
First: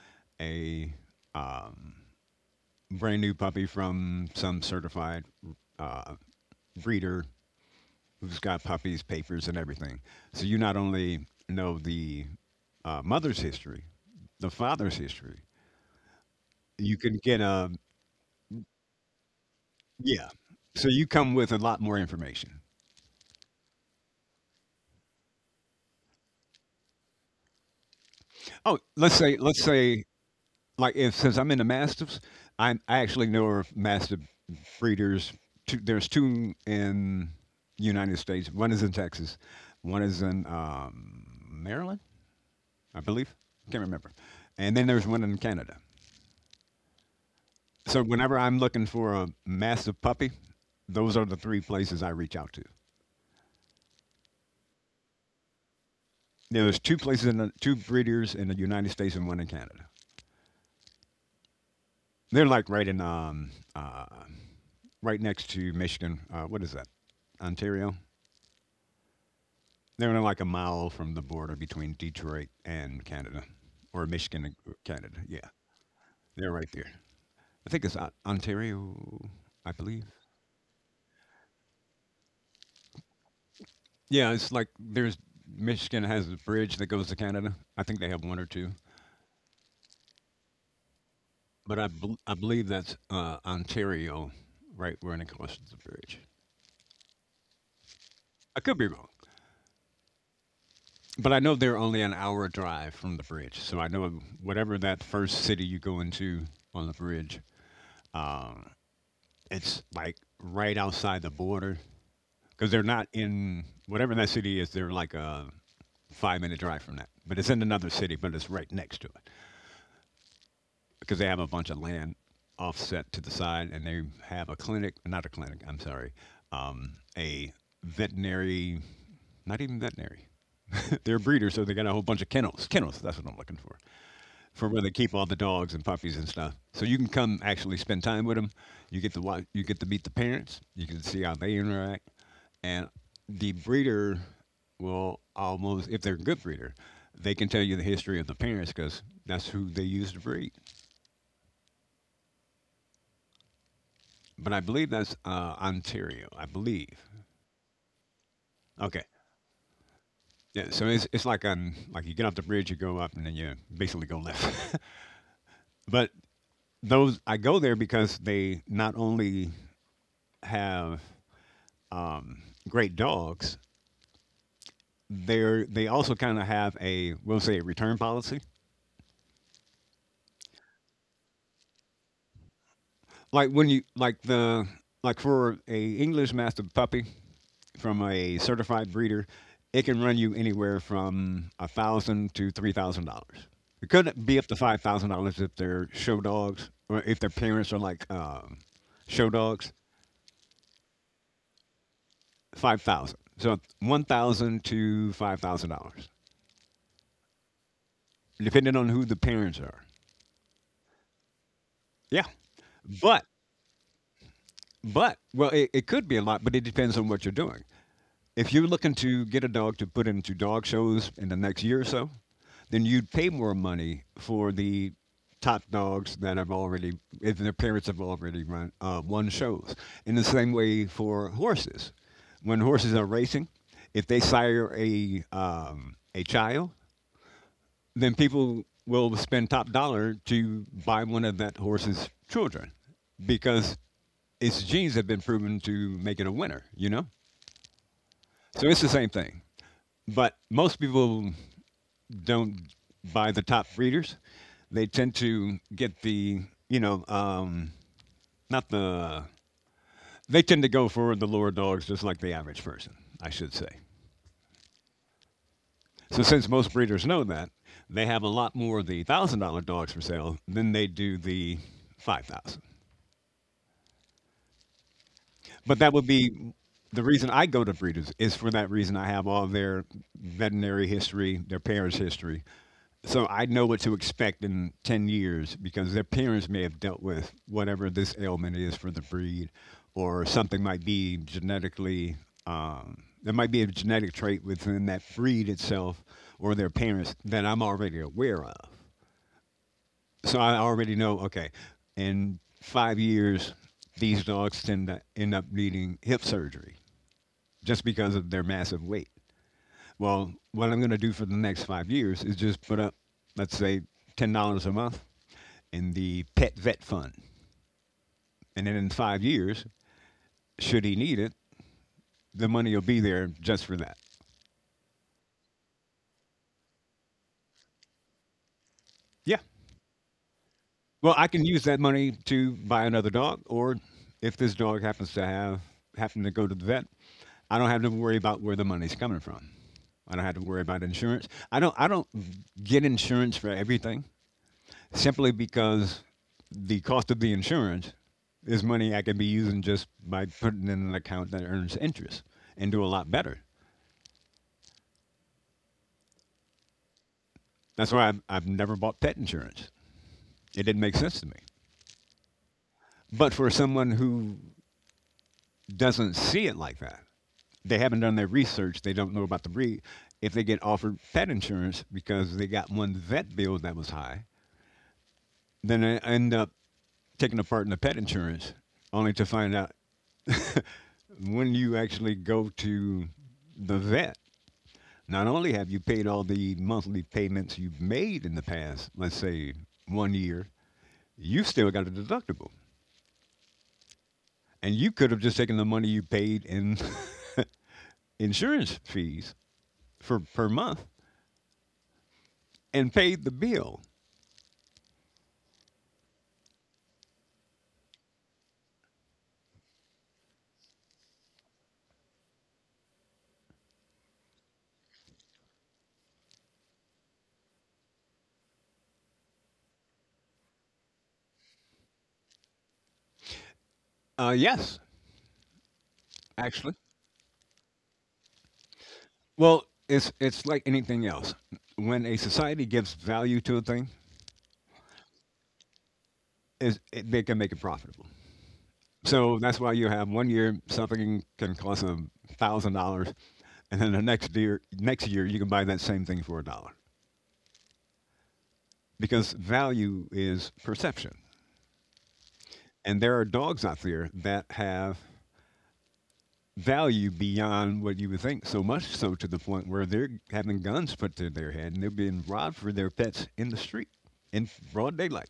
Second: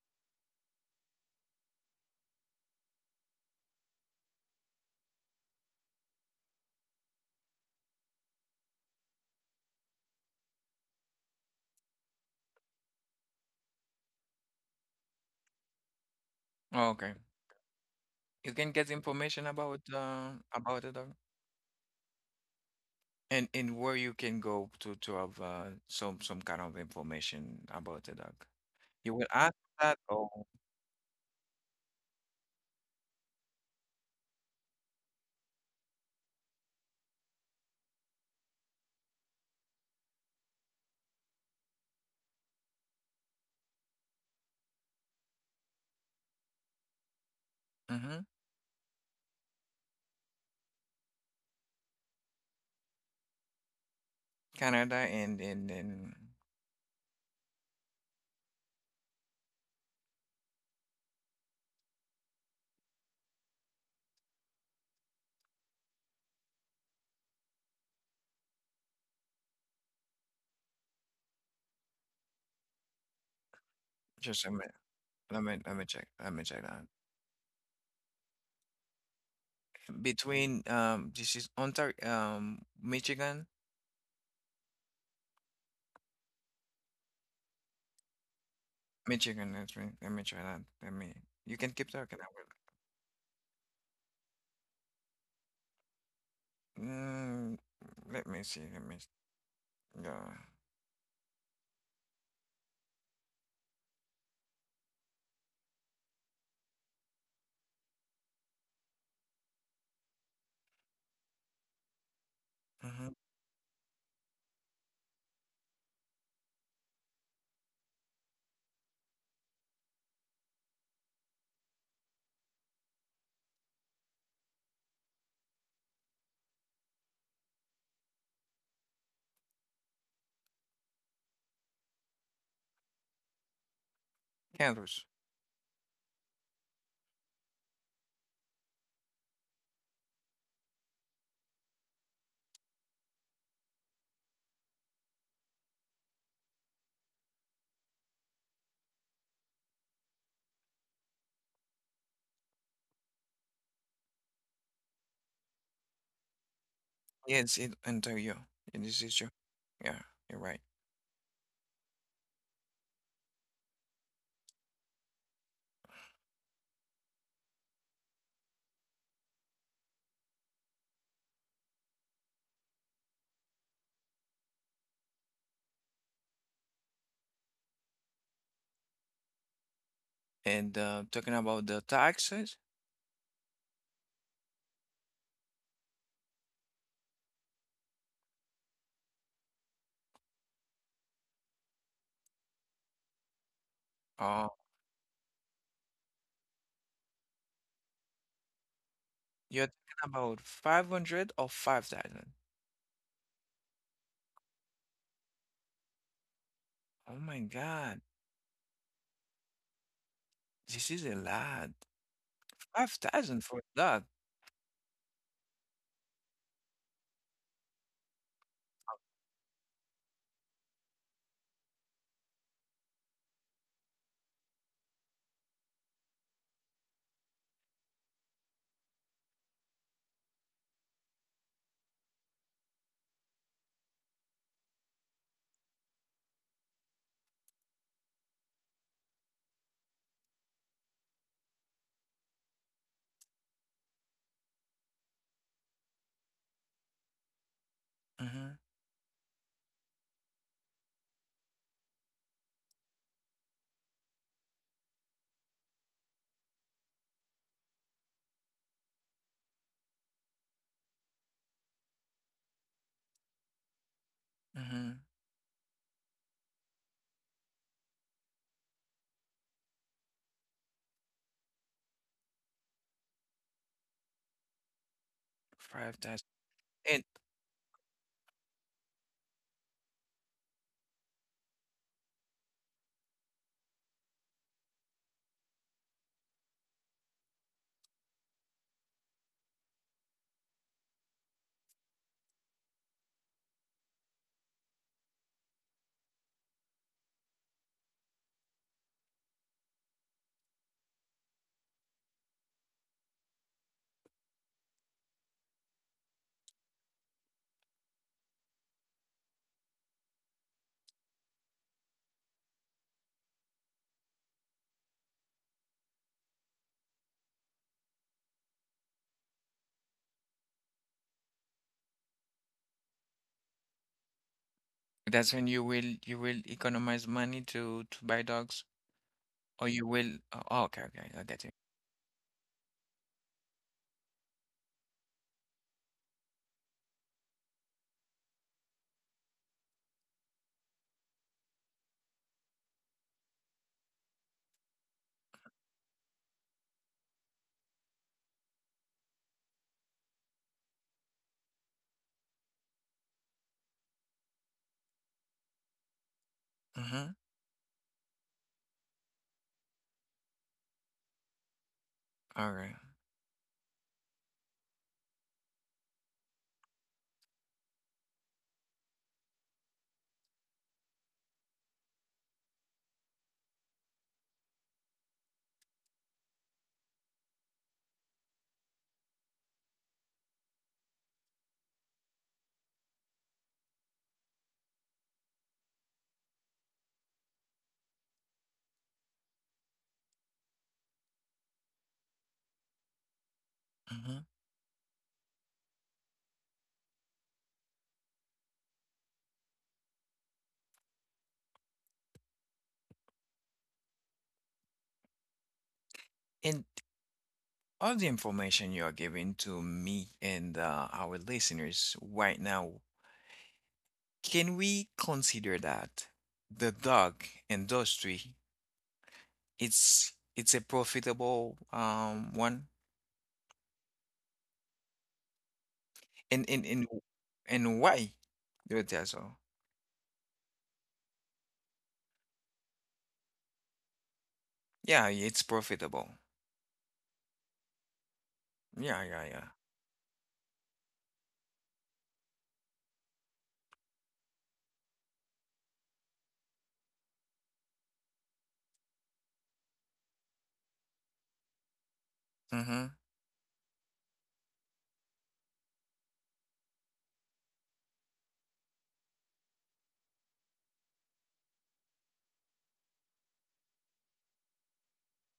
a um, brand new puppy from some certified uh, breeder who's got puppies, papers, and everything. So you not only know the uh, mother's history, the father's history, you
Okay.
can get a—
You can get information about
Yeah.
uh, about
So
the
you
dog
come with a lot more information.
and and where you can go to to have uh, some some kind of information about the dog.
Oh,
You
let's
would
say
ask
let's yeah,
that
say
or
like if since I'm into mastiffs, i I actually know of mastiff breeders. Two, there's two in the United States. One is in Texas. One is in um, Maryland, I believe. Can't remember. And then there's one in Canada. So
mhm,
whenever I'm looking for a mastiff puppy, those are the three places I reach out to.
Canada and and and
There's two places in the, two breeders in the United States and one in Canada. They're like right in um uh right next to Michigan. Uh, what is that? Ontario. They're in like a mile from the border between Detroit and Canada, or
just
Michigan
a
and
minute.
Canada.
Let
Yeah,
me let me check. Let me
they're
check
right
that.
there. I think it's O- Ontario, I believe.
Between um this is Ontario um Michigan.
Yeah, it's like there's Michigan has a bridge that goes to Canada. I think they have one or two,
Michigan, let me let me try that. Let me you can
but I
keep talking.
bel
I
I believe that's uh, Ontario, right when it crosses the bridge.
will. Mm, let me see.
I could
Let
be
me
wrong.
yeah.
But I know they're only an hour drive from the bridge, so I know whatever that first city you go into on the bridge, um, it's like right outside the border because they're
Mm-hmm.
not in whatever that city is. They're like a five minute drive from that, but it's in another city, but it's right next to it because they have a bunch of land offset to the side, and they have a clinic, not a clinic. I'm sorry, um, a veterinary, not even veterinary. They're breeders, so they got a whole bunch of kennels. Kennels, that's what I'm looking for. for where they
Kansas.
keep all the dogs and puppies and stuff. So you can come actually spend time with them. You get to watch, you get to meet the parents. You can see how they interact, and the breeder will almost, if they're a good breeder, they can tell you the history of the parents because that's who they used to breed. But I believe that's uh, Ontario. I believe.
Yes, it Ontario. And this
Okay.
is true. Yeah, you're right.
Yeah, so it's, it's like on like you get off the bridge, you go up, and then you basically go left. But those, I go there because they not only have um, great dogs, they're they also kind of have a, we'll say, a return policy.
And uh talking about the taxes,
Like when you like the like for a English Mastiff puppy from a certified breeder, it can run you anywhere from a thousand to three thousand dollars. It could be
uh
up to five thousand dollars if they're show dogs or if their parents are like um, show
you're talking
dogs.
about five hundred or five thousand.
Five thousand, so one thousand to five thousand dollars,
Oh my God.
depending on who the parents are.
This is a lot.
Yeah, but
five thousand for that.
But well, it, it could be a lot, but it depends on what you're doing. If you're looking to get a dog to put into dog shows in the next year or so, then you'd pay more money for the top dogs that have already, if their parents have already run, uh, won shows. In the same way for horses, when horses are racing, if they sire a um, a child, then people will spend top dollar to buy one of that horse's children because its genes have been proven to make it a winner, you know?
Mm-hmm.
So it's the same thing. But most people don't buy the top breeders. They tend to get the, you know, um, not the, they tend to go for the lower dogs just like the average person, I should say.
Mm-hmm.
So since most breeders know that, they have a lot more of the a thousand dollar dogs for sale than they do the five thousand. But that would
five thousand.
be
And
the reason I go to breeders is for that reason. I have all their veterinary history, their parents' history, so I know what to expect in ten years because their parents may have dealt with whatever this ailment is for the breed, or something might be genetically. Um, there might be a genetic trait within that breed itself or their parents that I'm already aware of, so I already know. Okay, in five years, these dogs tend to end up needing hip surgery just because of their massive weight. Well, what I'm going to do for the next five years is just put up, let's say, ten dollars a month in the pet vet fund, and then in five years, should he need it, the money will be there just for that.
that's when you will you will economize money to to buy dogs
Yeah,
or you will oh, okay, okay,
well,
I
I
get
can
it.
use that money to buy another dog, or if this dog happens to have happen to go to the vet, I don't have to worry about where the money's coming from. I don't have to worry about insurance. I don't I don't get insurance for everything simply because the cost of the insurance is money I could be using just by putting in an account that earns interest and do a lot better.
Mm-hmm.
That's why I've, I've never bought pet insurance. It didn't make sense to me.
All right.
But for someone who doesn't see it like that. They haven't done their research. They don't know about the breed. If they get offered pet insurance because they got one vet bill that was high, then they end up taking a part in the pet insurance, only to find out when you actually go to the vet. Not only have you paid all the monthly payments you've made in the past, let's say one year, you still got a deductible.
Mm-hmm.
And you could have just taken the money you paid in insurance fees for per month and paid the bill.
And all the information you are giving to me and uh, our listeners right now, can we consider that the dog industry it's it's a profitable um one?
Uh, yes,
And and
actually.
and and why do it as well?
Well, it's it's like anything else. When a society gives value to a thing,
Yeah, it's profitable.
is it, they can make it profitable.
Yeah, yeah, yeah.
So that's why you have one year something can cost a thousand dollars, and then the next year next year you can buy that same thing for a dollar because value is perception.
Mm-hmm.
And there are dogs out there that have value beyond what you would think. So much so to the point where they're having guns put to their head and they're being robbed for their pets in the street in broad daylight.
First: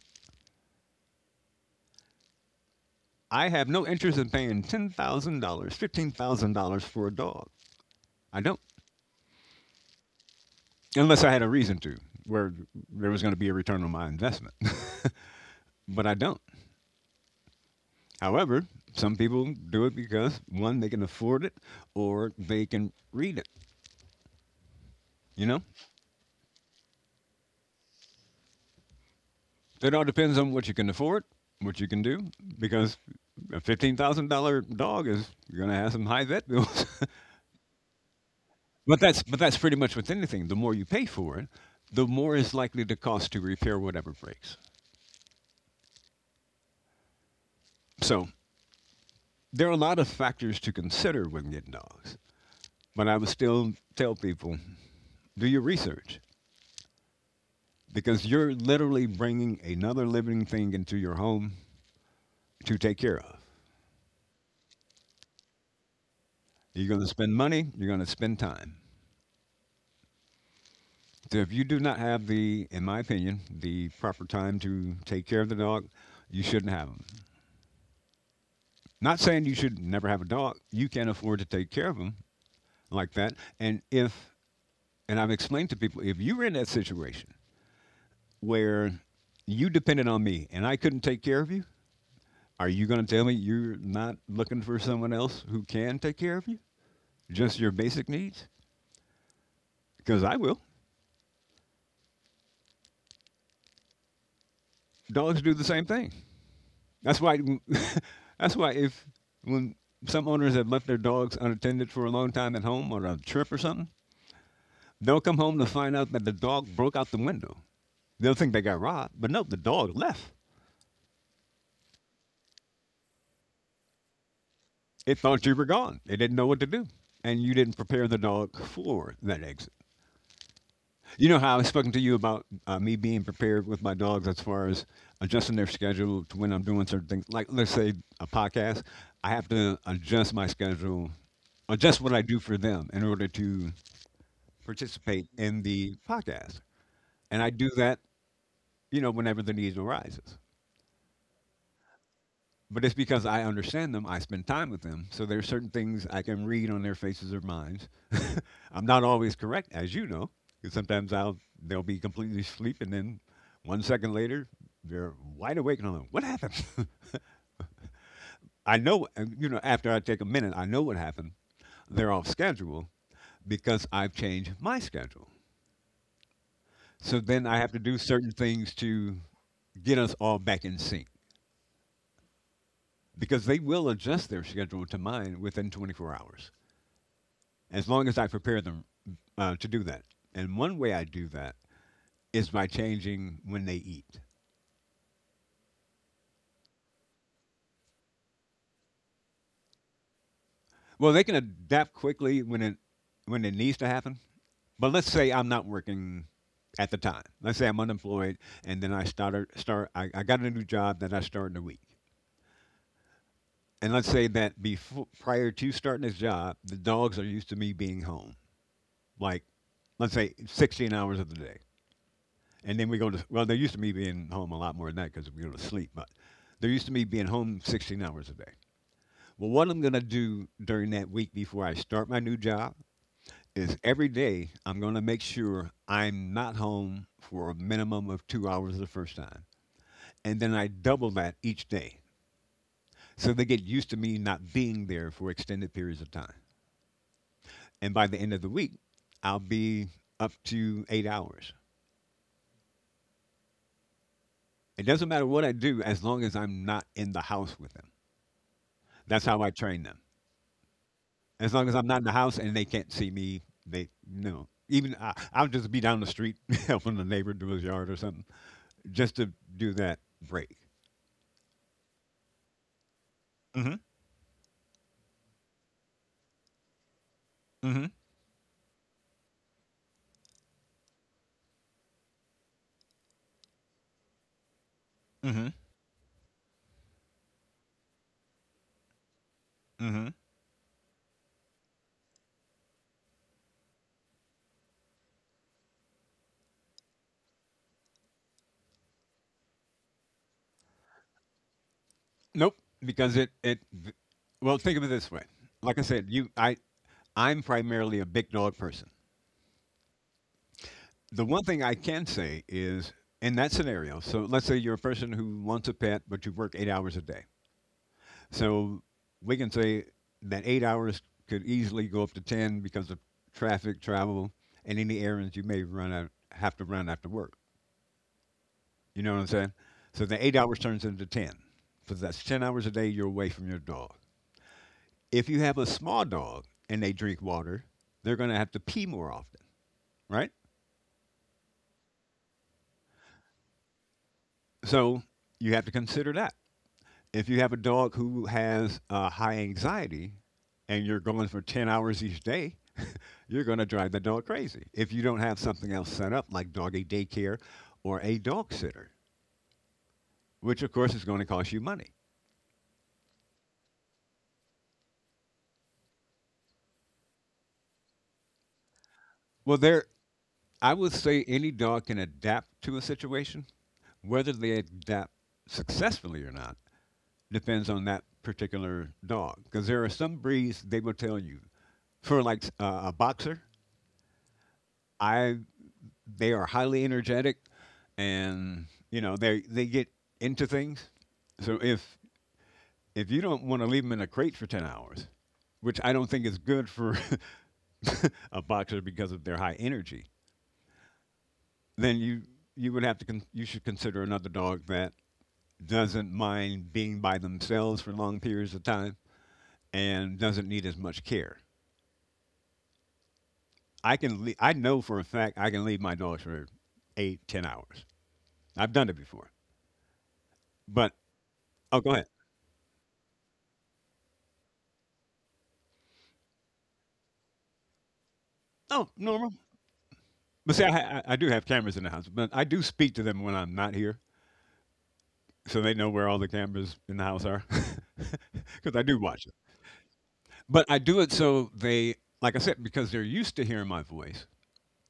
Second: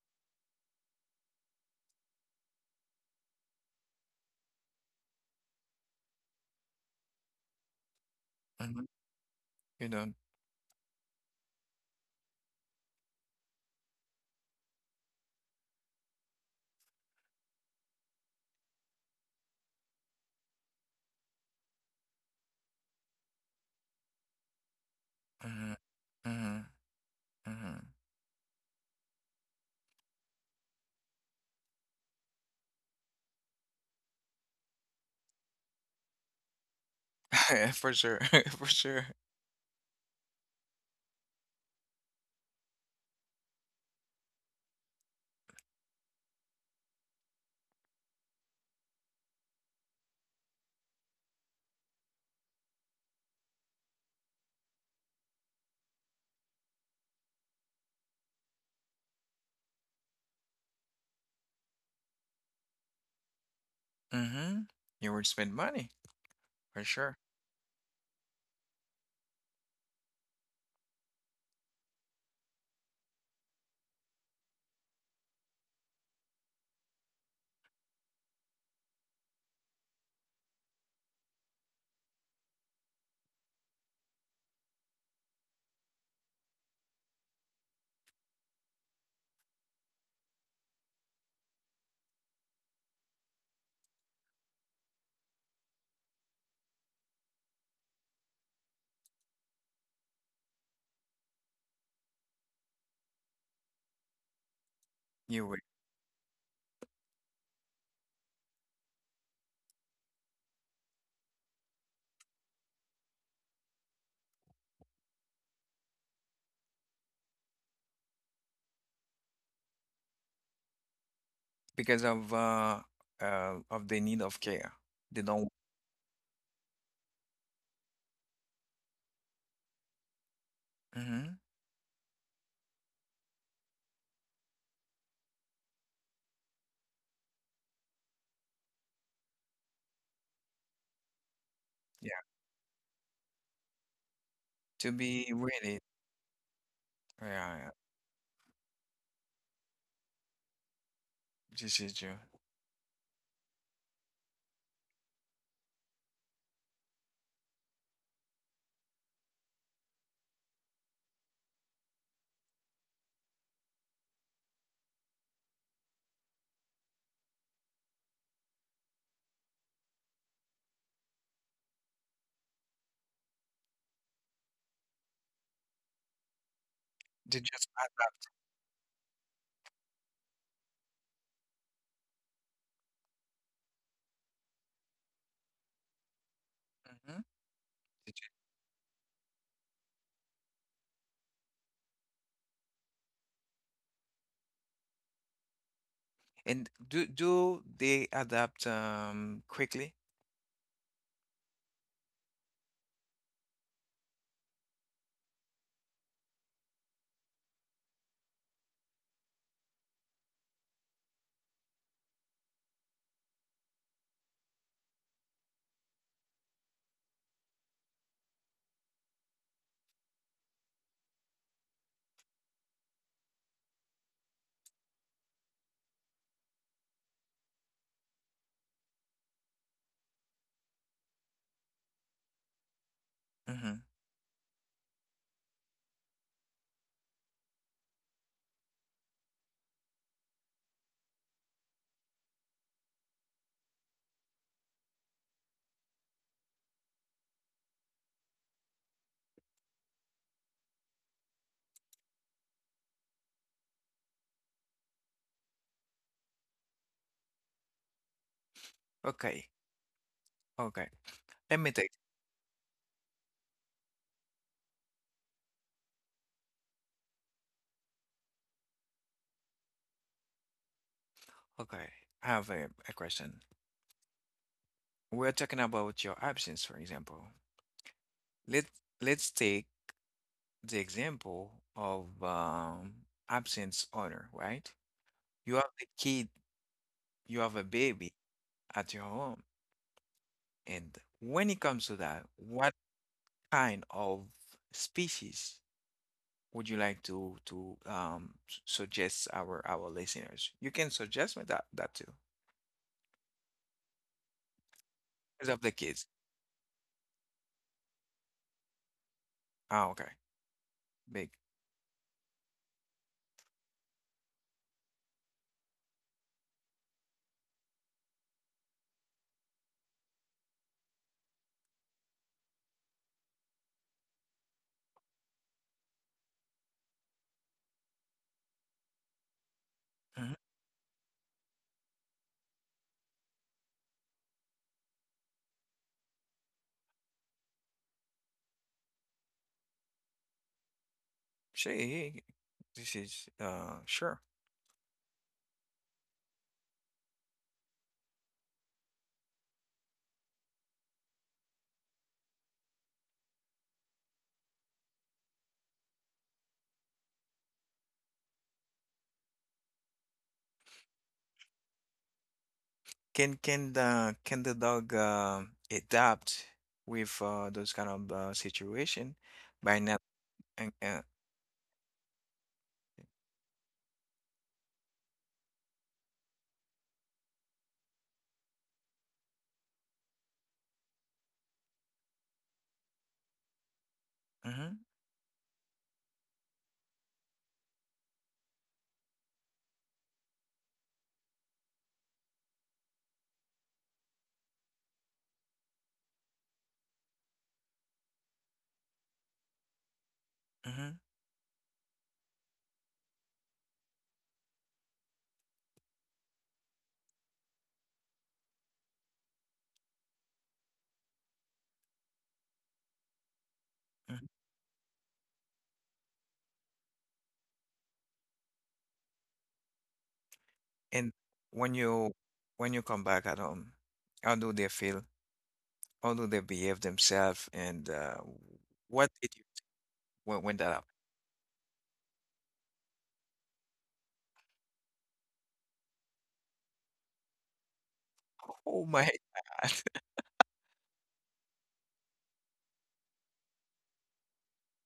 I have no interest in paying ten thousand dollars, fifteen thousand dollars for a dog. I don't,
Mm-hmm. You don't.
unless I had a reason to, where there was going to be a return on my investment. But I don't. However, some people do it because one, they can afford it, or they can read it. You know,
Mm-hmm. Mm-hmm.
it all depends on what you can afford, what you can do, because a fifteen thousand dollar dog is going to have some high vet bills.
Mm-hmm. For sure. For
But
sure.
that's but that's pretty much with anything. The more you pay for it, the more is likely to cost to repair whatever breaks. So there are a lot of factors to consider when getting dogs. But I would still tell people, do your research because you're literally bringing another living thing into your home to take care of.
Mm-hmm. You would spend money for
You're going to
sure.
spend money. You're going to spend time. So if you do not have the, in my opinion, the proper time to take care of the dog, you shouldn't have them. Not saying you should never have a dog. You can afford to take care of them like that. And if, and I've explained to people, if you were in that situation where you depended on me and I couldn't take care of you, are you going to tell me you're not looking for someone else who can take care of you? Just your basic needs? Because I will. Dogs
You
do
would
the same thing. That's why. That's why if when some owners have left their dogs unattended for a long time at home or a trip or something, they'll come home to find out that the dog broke out the window. They'll think they got robbed, but no, the dog left.
because of uh uh of the need of care.
It
They don't.
thought you were gone. It didn't know what to do, and you didn't prepare the dog for that exit. You
Mm-hmm.
know how I was speaking to you about uh, me being prepared with my dogs as far as adjusting their schedule to when I'm doing certain things. Like, let's say a podcast, I have to adjust my schedule, adjust what
Yeah.
I do for them in order to
To be
participate in
ready.
the podcast.
Yeah,
And I
yeah.
do that, you know, whenever the need arises.
This is true.
But it's because I understand them. I spend time with them. So there are certain things I can read on their faces or minds. I'm not always correct, as you know, because sometimes I'll they'll be completely asleep, and then one second later they're wide awake and I'm like, "What happened?" I know, and, you know, after I take a minute, I know what happened. They're off schedule because I've changed my schedule. So
They
then I
just
have to do
adapt.
certain things to get us all back in sync because they will adjust their schedule to mine within twenty-four hours,
Mm-hmm.
as long as I prepare them uh, to do that. And one way I do that is by changing when they eat.
And do do they adapt um quickly?
Well, they can adapt quickly when it when it needs to happen. But let's say I'm not working at the time. Let's say I'm unemployed, and then I started start. I, I got a new job that I start in a week. And let's say that before prior to starting this job, the dogs are used to me being home, like let's say sixteen hours of the day. And then we go to, well, they're used to me being home a lot more than that because we go to sleep, but they're used to me being home sixteen hours a day. Well, what I'm going to do during that week before I start my new job is
Mm-hmm.
every day I'm going to make sure I'm not home for a minimum of two hours the first time. And then I double that each day. So they get used to me not being there for extended periods of time. And by the end of the week, I'll be up to eight hours. It doesn't matter what I do as long as I'm not in the house with them. That's how I
Okay,
train them.
okay.
As
Let
long as
me
I'm
take.
not in the house and they can't see me, they no. Even I, I'll just be down the street helping the neighbor do his yard or something, just to do that break.
Okay, I have a, a question.
Hmm.
We're talking about your absence, for example. Let Let's take the example of um, absence owner, right? You have a kid, you have a baby at your home,
Hmm.
and when it comes to that, what kind of species would you like to to um, s- suggest our our listeners? You can suggest me that that too,
Nope, because it it. Well, think of it this way.
because of
Like
the
I said,
kids.
you I I'm primarily a big dog person.
Ah, okay,
The
big.
one thing I can say is in that scenario. So let's say you're a person who wants a pet, but you work eight hours a day. So we can say that eight hours could easily go up to ten because of traffic, travel, and any errands you may run out, have to run after work. You know what I'm saying? So the eight
Mm-hmm.
hours turns into ten. So that's ten hours a day you're away from your dog. If you have a small dog and they drink water, they're going to have to pee more often, right?
She, this is uh sure.
So you have to consider that. If you have a dog who has uh, high anxiety and you're going for ten hours each day, you're going to drive the dog crazy if you don't have something else set up like doggy daycare or a dog sitter, which of course is going to cost you money.
Can can the can the dog uh, adapt with uh, those kind of uh, situation
Well, there,
by not
I
and
would
uh,
say any dog can adapt to a situation. Whether they adapt successfully or not depends on that particular dog. Because there are some breeds they will tell you, for like uh, a boxer,
mm-hmm,
I they are highly energetic, and you know they they get into things. So if if you don't want to leave them in a crate for ten hours, which I don't think is good for a boxer because of their high energy,
mm-hmm,
then you, you would have to, con- you should consider another dog that doesn't mind being by themselves for long periods of time and doesn't need as much care. I can,
hmm
le- I know for a fact I can leave my dogs for eight, ten hours. I've done it before. But,
And when
oh, go ahead.
you when you come back at home, how do they feel? How do they behave themselves? And uh,
Oh,
what
normal.
did you when,
But
when
see,
that happened?
I, I, I do have cameras in the house, but I do speak to them when I'm not here. So they know where all the cameras in the house are because I
Oh
do
my
watch it,
God.
but I do it so they, like I said, because they're used to hearing my voice,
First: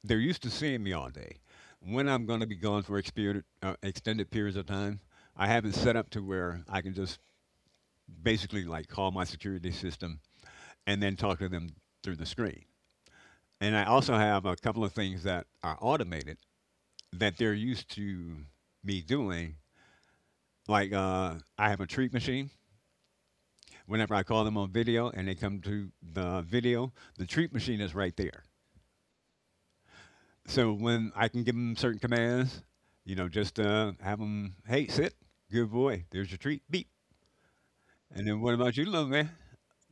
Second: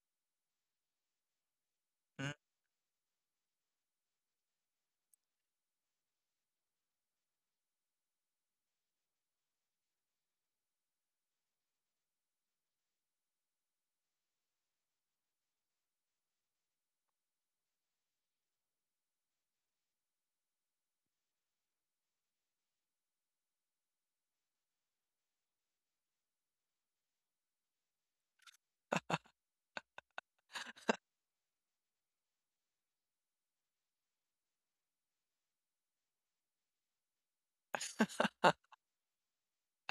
they're used to seeing me all day. When I'm going to be gone for exper- uh, extended periods of time, I have it set up to where I can just basically like call my security system and then talk to them through the screen. And I also have a couple of things that are automated that they're used to me doing, like uh, I have a treat machine. Whenever I call them on video and they come to the video, the treat machine is right there. So when I can give them certain commands, you know, just uh, have them, hey, sit, good boy, there's your treat, beep. And then what about you, little man?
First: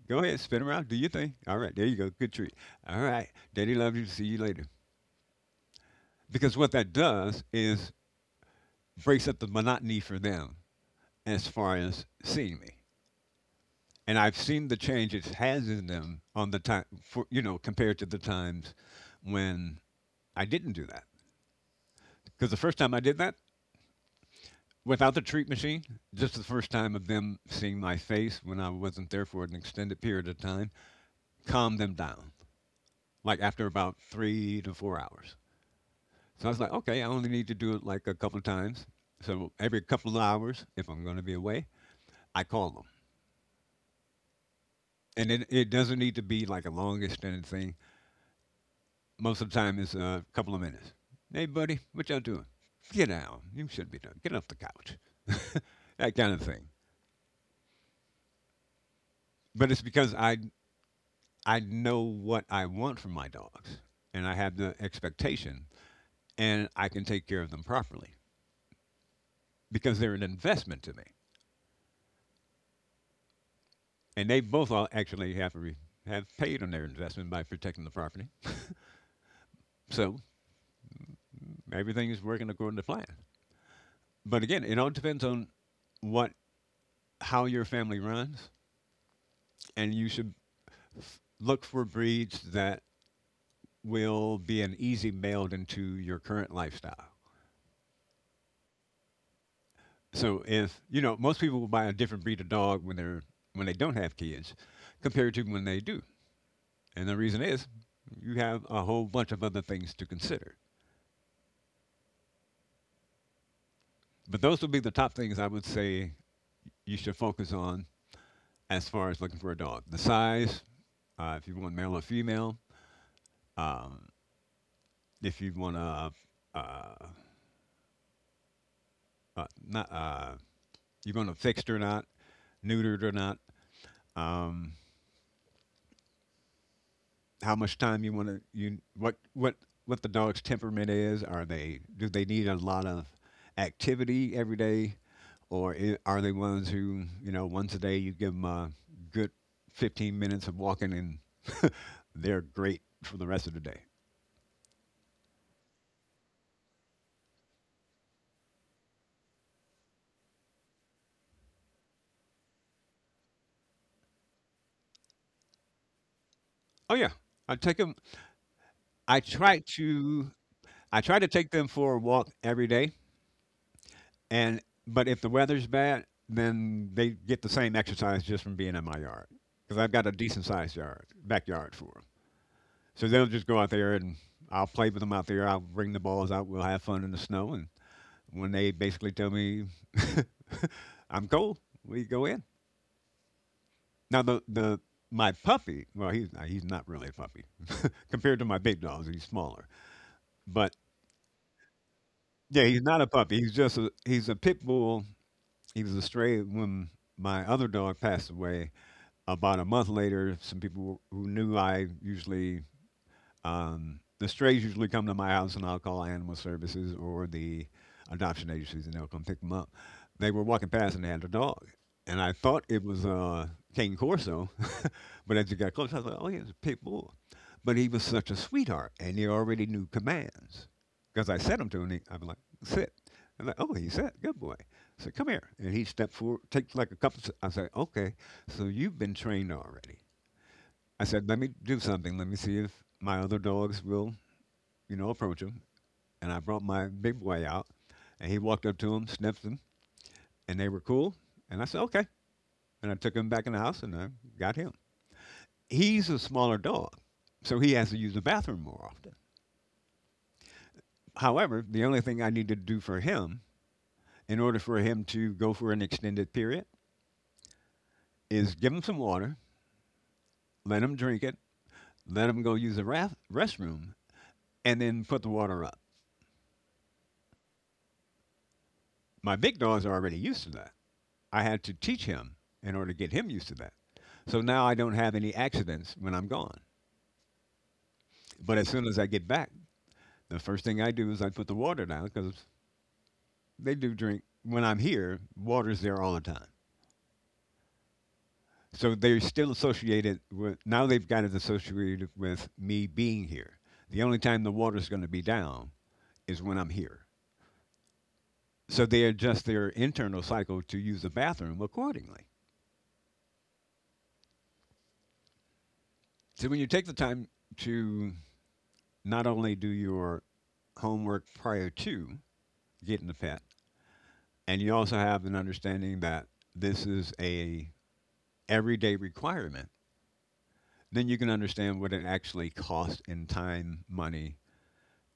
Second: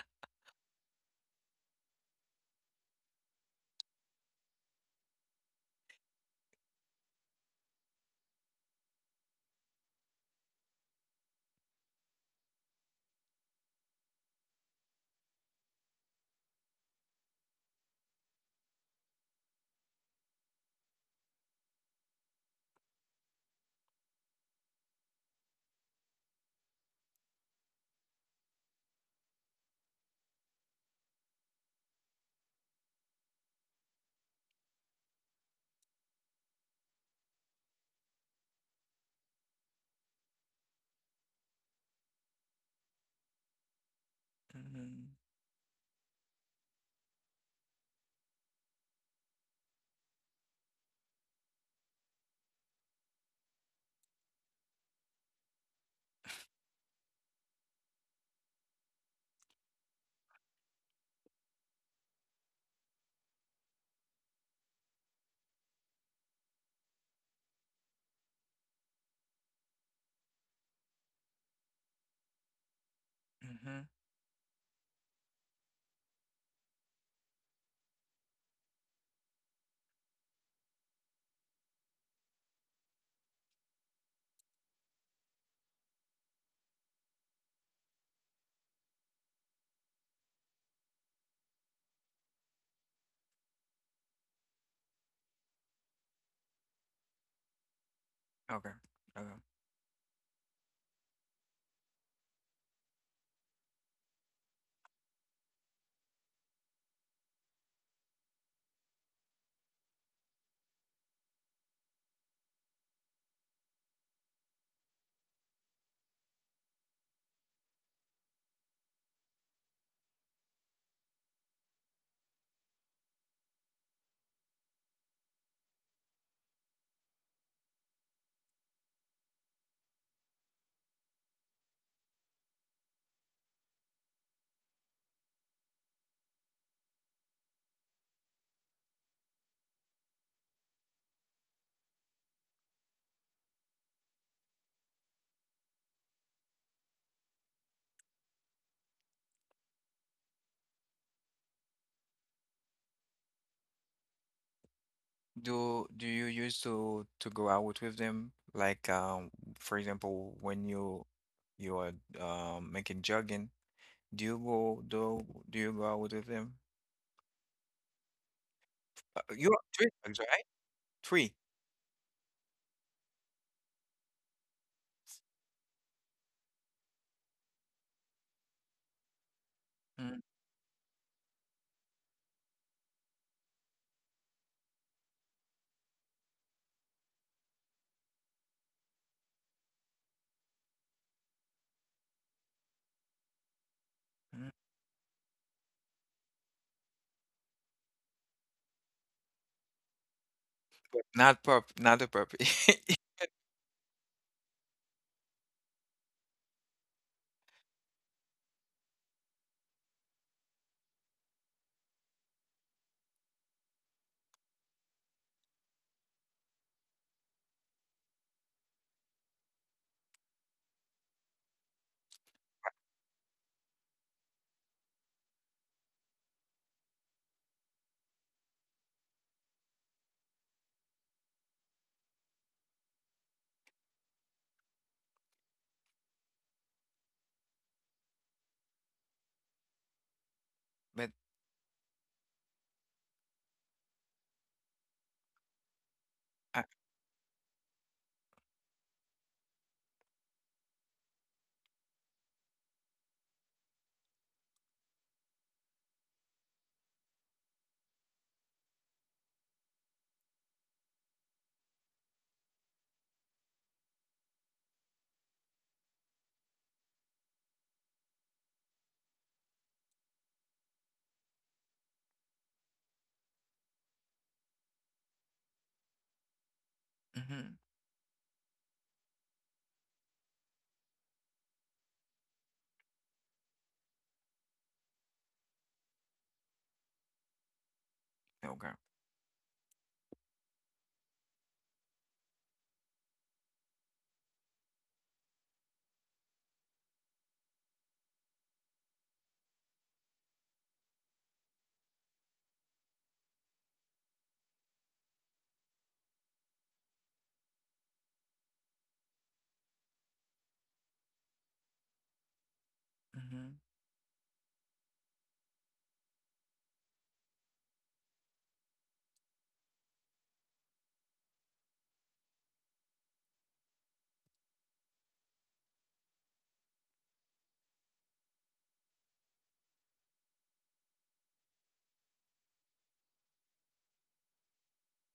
Go ahead, spin around, do your thing. All right, there you go, good treat. All right, daddy loves you, see you later. Because what that does is breaks up the monotony for them as far as seeing me. And I've seen the change it has in them on the time, for, you know, compared to the times when I didn't do that. Because the first time I did that without the treat machine, just the first time of them seeing my face when I wasn't there for an extended period of time, calmed them down. Like after about three to four hours. So I was like, okay, I only need to do it like a couple of times. So every couple of hours, if I'm going to be away, I call them.
Mm-hmm,
And it, it doesn't need to be like a long extended thing. Most of the time, it's a couple of minutes. Hey, buddy, what y'all doing? Get out. You should be done. Get off the couch. That kind of thing. But it's because I I know what I want from my dogs, and I have the expectation, and I can take care of them properly because they're an investment to me,
mm-hmm.
and they both all actually have re- have paid on their investment by protecting the property. So everything is working according to plan. But again, it all depends on what how your family runs, and you should f- look for breeds that will be an easy meld into your current lifestyle.
Okay. Okay.
So if you know, most people will buy a different breed of dog when they're when they don't have kids, compared to when they do. And the reason is, you have a whole bunch of other things to consider. But those would be the top things I would say you should focus on as far as looking for a dog: the size, uh, if you want male or female, if you want to, uh, uh, not, uh, you're going to fixed or not, neutered or not. Um, how much time you want to you what what what the dog's temperament is. Are they do they need a lot of activity every day, or i- are they ones who you know once a day you give them a good fifteen minutes of walking and they're great for the rest of the day.
Do do you used to to go out with them? Like um, for example, when you you are um making jogging, do you go do do you go out with them?
Oh yeah, I take them. I
Uh, you
try
are three dogs,
to
right?
I try to
three
take them for a walk every day. And but if the weather's bad, then they get the same exercise just from being in my yard because I've got a decent sized yard backyard for them. So they'll just go out there and I'll play with them out there. I'll bring the balls out. We'll have fun in the snow. And when they basically tell me I'm cold, we go in. Now the
Mm-hmm.
the my puppy, well, he's not, he's not really a puppy compared to my big dogs. He's smaller, but
But not pup, not a puppy.
yeah, he's not a puppy. He's just a he's a pit bull. He was a stray when my other dog passed away. About a month later, some people who knew I usually um, the strays usually come to my house, and I'll call animal services or the adoption agencies, and they'll come pick them up. They were walking past, and they had a dog, and I thought it was uh, Cane Corso, but as he got close, I was like, "Oh, yeah, it's a pit bull." But he was such a sweetheart, and he already knew commands because I said him to. And he, I'm like, "Sit." I'm like, "Oh, he sat. Good boy." I said, "Come here," and he stepped forward, takes like a couple. s- I said, "Okay, so you've been trained already." I
But
said, let me do something. Let me see if my other dogs will, you know, approach him. And I brought
I,
my big boy out, and he walked up to him, sniffed him, and they were cool. And I said, okay. And I took him back in the house, and I got him. He's a smaller dog, so he has to use the bathroom more often. However, the only thing I need to do for him, in order for him to go for an extended period, is give him some water, let him drink it, let him go use the rath- restroom, and then put the water up.
mhm,
My big dogs are already used to that. I had to teach him in order to get him used to that. So now I don't have any accidents when I'm gone. But
okay.
as soon as I get back, the first thing I do is I put the water down because they do drink when I'm here. Water's there all the time. So they're still associated with. Now they've got it associated with me being here. The only time the water's going to be down is when I'm here. So they adjust their internal cycle to use the bathroom accordingly.
hmm
So when you take the time to not only do your homework prior to getting the pet, and you also have an understanding that this is a everyday requirement, then you can understand what it actually costs in time, money,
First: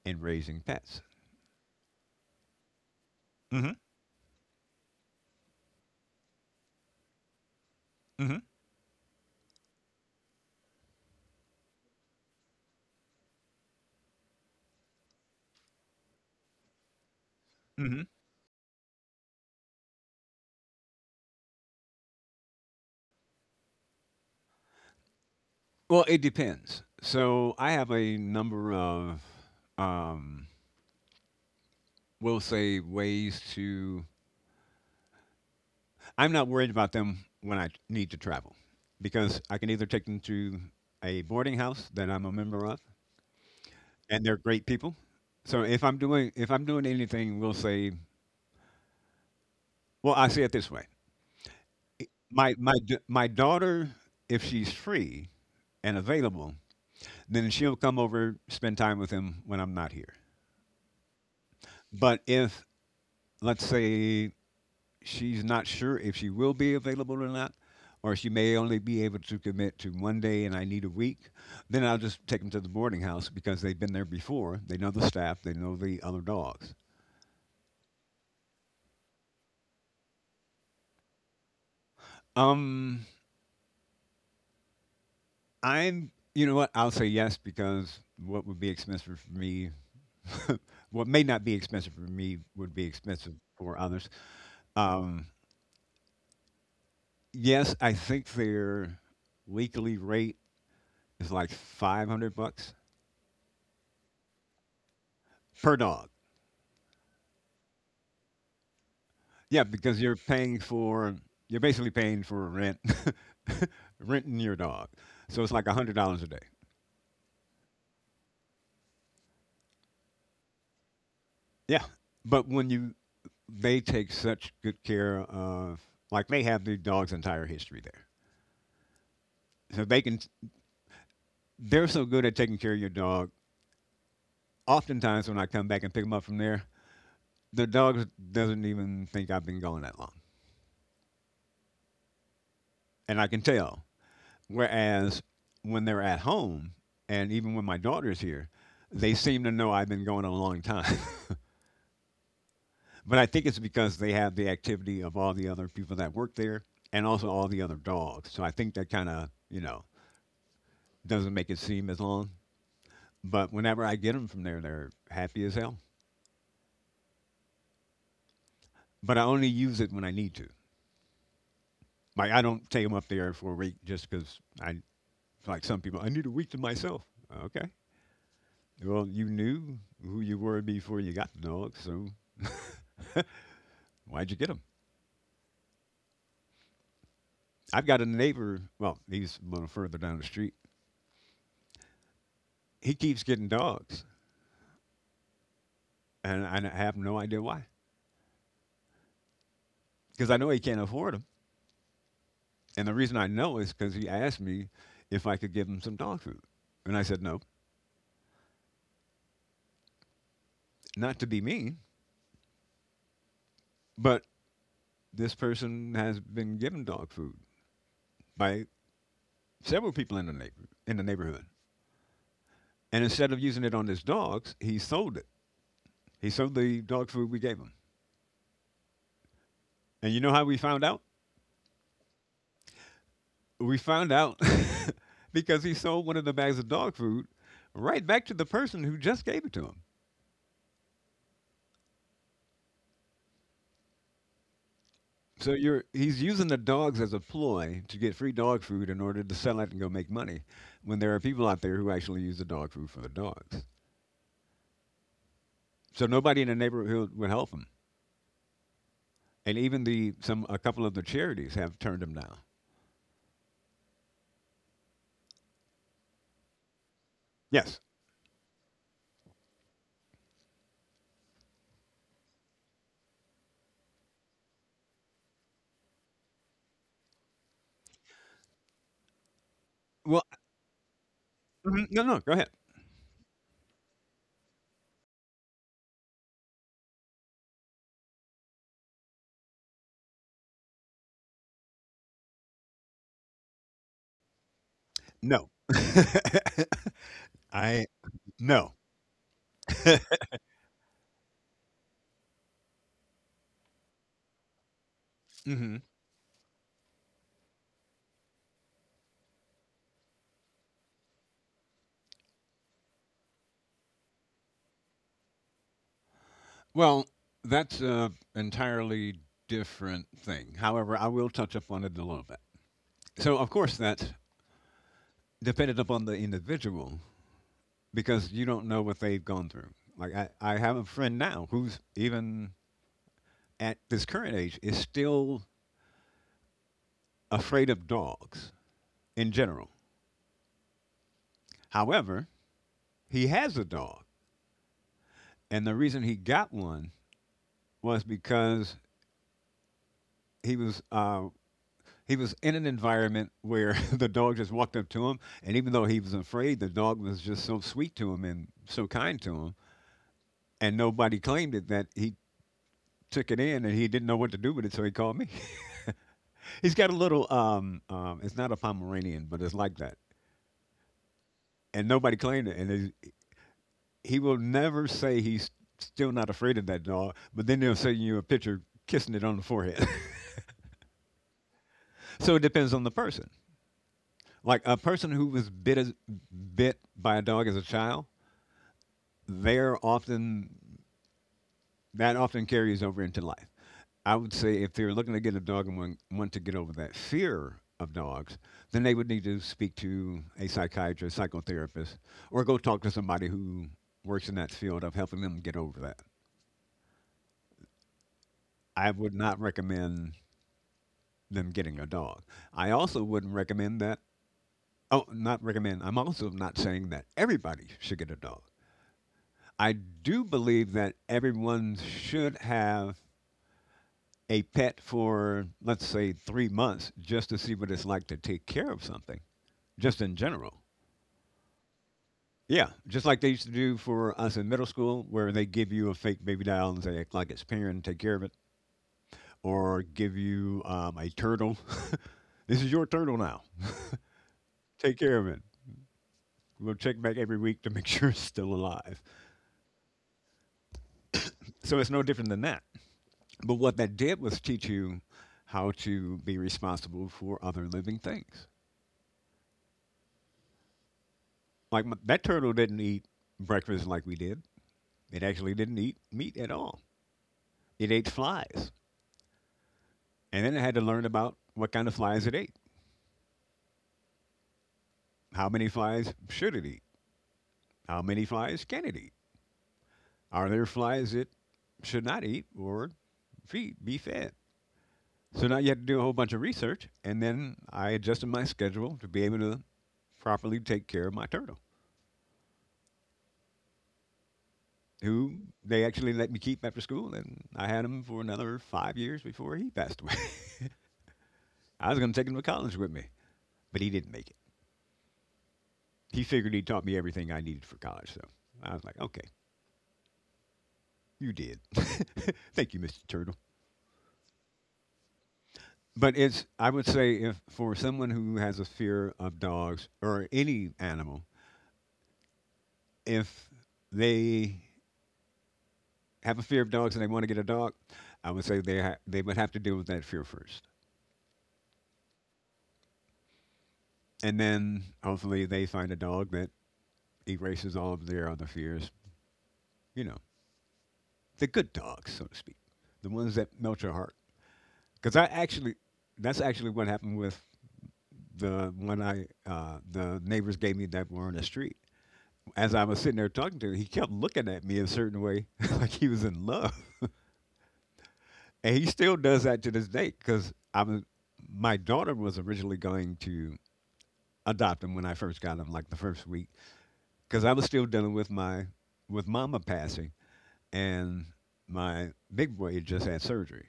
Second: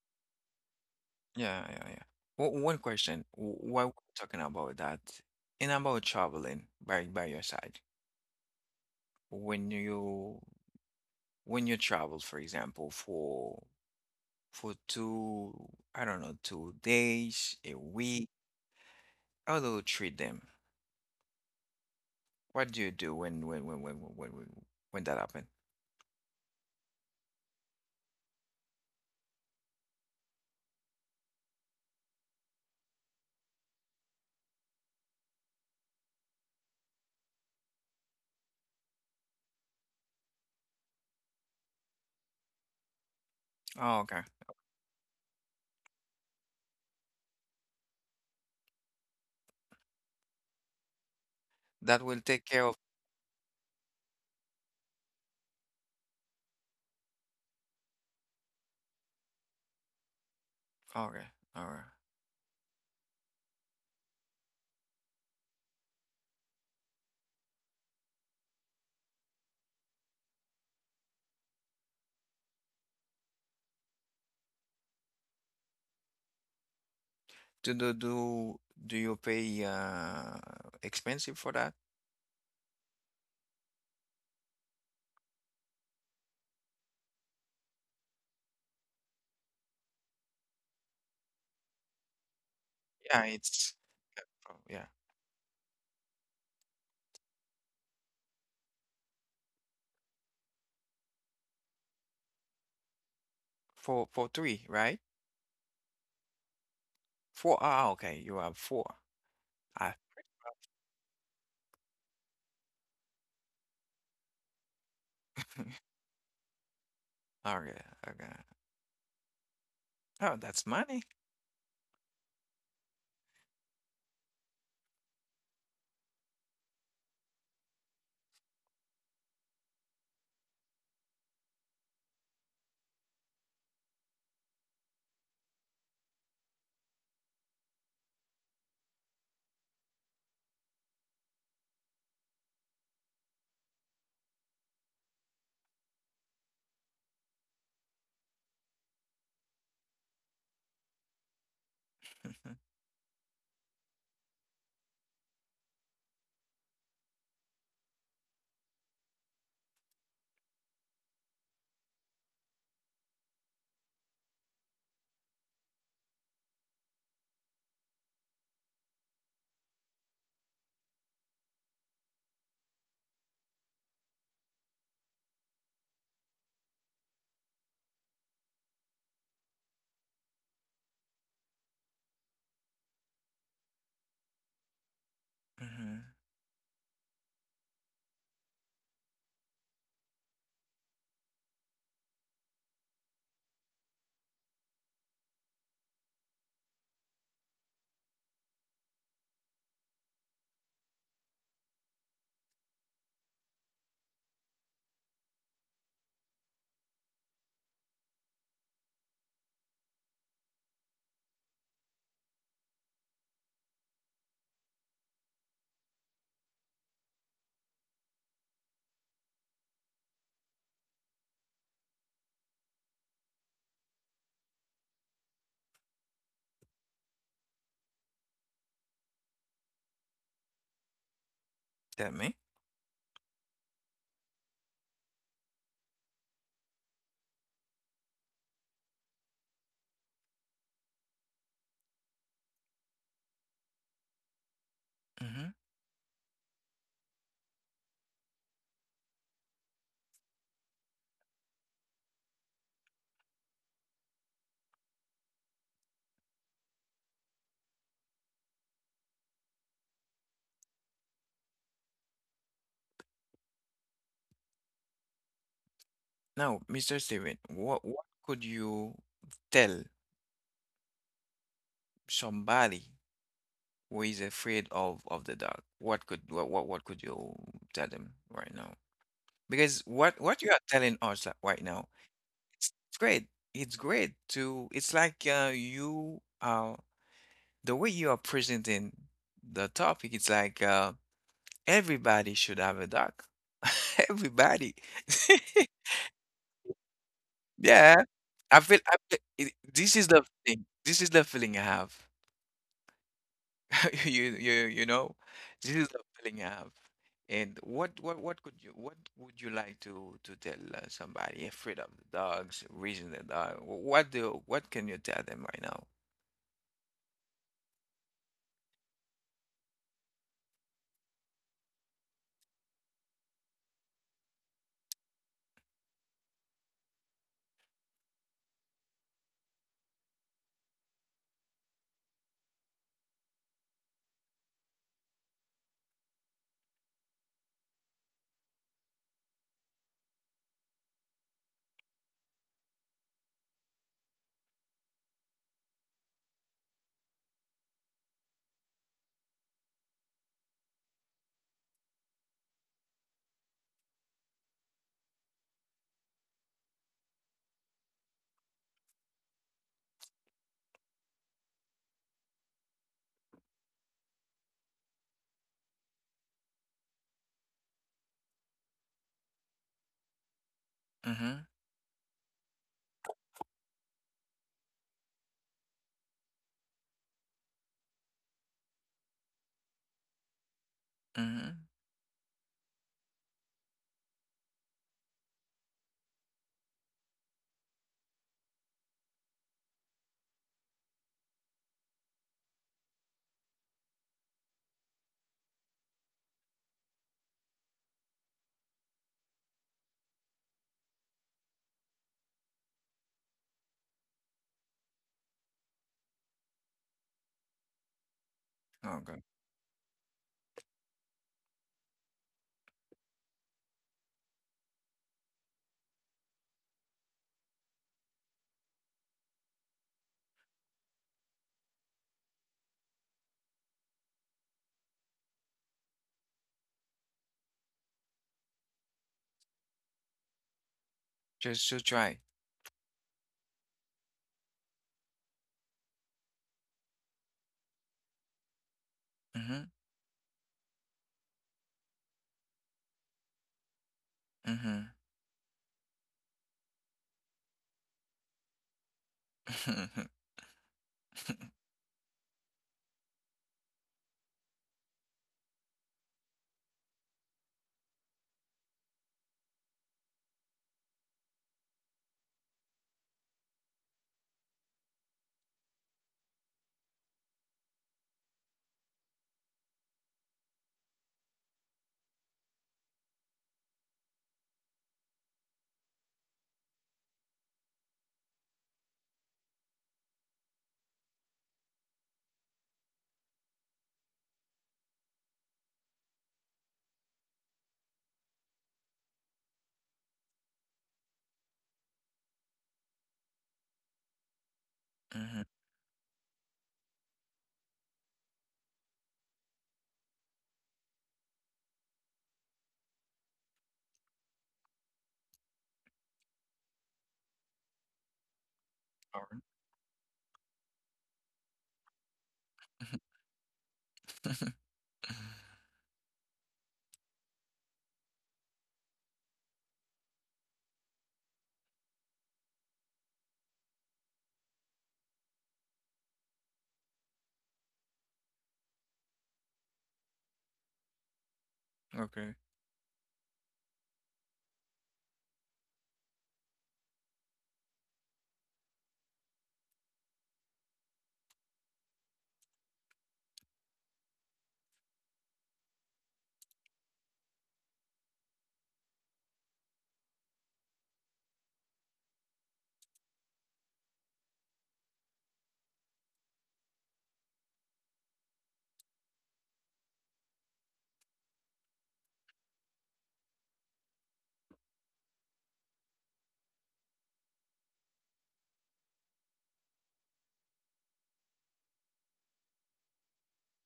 in raising pets.
Yeah, yeah, yeah. Well, one question. w-
Hmm.
While we're talking about that, and about traveling by by your side,
Hmm.
when you when you travel, for example, for for two, I don't know, two days, a
Hmm.
week? How do you treat them? What do you do when when when when when when, when that happen?
Well, it depends. So I have a number of, um, we'll say, ways to. I'm not worried about them when I need to travel because I can either take them to a boarding house that I'm a member of,
Oh, okay.
and they're great people. So if I'm doing if I'm doing anything, we'll say, well, I see it this way.
That will take
My
care
my
of.
d- my daughter, if she's free and available, then she'll come over spend time with him when I'm not here.
Okay, all right.
But if let's say she's not sure if she will be available or not, or she may only be able to commit to one day and I need a week, then I'll just take them to the boarding house because they've been there before. They know the staff, they know the other dogs.
Do do do do you pay uh expensive for that?
Um, I'm, you know what? I'll say yes because what would be expensive for me, what may not be expensive for me, would be
Yeah,
expensive
it's
for others.
oh, yeah
Um, yes, I think their weekly rate is like five hundred bucks
for for three, right?
per dog.
Four. Ah, okay. You have four.
Yeah,
Ah,
because you're paying for, you're basically paying for rent. Renting your dog. So it's like one hundred dollars a day.
okay okay. Oh, that's money.
Yeah. But when you, they take such good care of, like they have the dog's entire history there so they can, they're so good at taking care of your dog. Oftentimes, when I come back and pick them up from there, the dog doesn't even think I've been gone that long, and I can tell. Whereas when they're at home, and even when my daughter's here, they seem to know I've been going a long time. But I think it's because they have the activity of all the other people that work there, and also all the other dogs. So I think that kind of you know doesn't make it seem as long. But whenever I get them from there, they're happy as hell. But I only use it when I need to. Like I don't take them up there for a week just because I like some people. I need a week to myself. Okay. Well, you knew who you were before you got the dog, so why'd you get them?
hmm
I've got a neighbor. Well, he's a little further down the street. He keeps getting dogs, and I have no idea why. Because I know he can't afford them, and the reason I know is because he asked me if I could give him some dog food, and I said no, not to be mean, but this person has been given dog food by several people in the neighbor in the neighborhood. And instead of using it on his dogs, he sold it. He sold the dog food we gave him. And you know how we found out?
Tell me.
We found out because he sold one of the bags of dog food right back to the person who just gave it to him.
Mm-hmm.
So you're he's using the dogs as a ploy to get free dog food in order to sell it and go make money when there are people out there who actually use the dog food for the dogs. So nobody in the neighborhood would help him. And even the some a couple of the charities have turned him down.
Now, Mister Steven, what
Yes.
what could you tell somebody who is afraid of of the dark? What could what what, what could you tell them right now? Because what
Well,
what you are telling us li- right now,
mhm, no, no, go ahead.
it's, it's great. It's great to it's like uh, you are the way you are presenting the topic, it's like uh, everybody should have a dog. Everybody.
No. I
Yeah, I
no.
feel, I feel it, this is the thing. This is the feeling I have. You you you know, this
Mhm.
is the feeling I have. And what what what could you what would you like to to tell uh, somebody? Afraid of the dogs, reason the dog. wh- What do what can you tell them right now?
Well, that's a entirely different thing. However, I will touch upon it a little bit. So, of course, that's dependent upon the individual because you don't know what they've gone through. Like, I, I have a friend now who's even at this current age is still afraid of dogs in general. However, he has a dog. And the reason he got one was because he was uh, he was in an environment where the dog just walked up to him, and even though he was afraid, the dog was just so sweet to him and so kind to him, and nobody claimed it that he took it in and he didn't know what to do with it, so he called me. He's got a little um, um it's not a Pomeranian, but it's like that,
Mm-hmm.
and nobody claimed it, and he- he will never say he's still not afraid of that dog, but then they'll send you a picture kissing it on the forehead.
Mm-hmm.
So it depends on the person. Like a person who was bit as, bit by a dog as a child, they're often, that often carries over into life. I would say if they're looking to get a dog and want, want to get over that fear of dogs, then they would need to speak to a psychiatrist, psychotherapist, or go talk to somebody who works in that field of helping them get over that. I would
Okay.
not recommend them getting a dog. I also wouldn't recommend that. Oh, not recommend. I'm also not saying that everybody should get a dog. I do believe that everyone should have a pet for, let's say, three months just to see what it's like to take care of something, just in general.
Just to try.
Yeah, just like they used to do for us in middle school, where they give you a fake baby doll and say, act like it's parent and take care of it,
Mm-hmm.
or give you um, a turtle. This is your turtle now.
Mm-hmm.
Take care of it. We'll check back every week to make sure it's still alive. So it's no different than that. But what that did was teach you how to be responsible for other living things. Like m- that turtle didn't eat breakfast like we did. It actually didn't eat meat at all. It ate flies. And then it had to learn about what kind of flies it ate. How many flies should it eat? How many flies can it eat? Are there flies it should not eat or feed, be fed? So now you have to do a whole bunch of research. And then I adjusted my schedule to be able to properly take care of my turtle, who
Mm-hmm.
they actually let me keep after school. And I had him for another five years before he passed away. I was going to take him to college with me, but he didn't make it. He figured he taught me everything I needed for college, so I was like,
All
okay,
right.
you did. Thank you, mister Turtle. But it's, I would say if for someone who has a fear of dogs or any animal, if they have a fear of dogs and they want to get a dog, I would say they ha- they would have to deal with that fear first,
Okay.
and then hopefully they find a dog that erases all of their other fears. You know, the good dogs, so to speak, the ones that melt your heart. Because I actually, that's actually what happened with the one I uh, the neighbors gave me that were on the street. As I was sitting there talking to him, he kept looking at me a certain way, like he was in love, and he still does that to this day. Because I was, my daughter was originally going to adopt him when I first got him, like the first week, because I was still dealing with my with mama passing, and my big boy had just had surgery.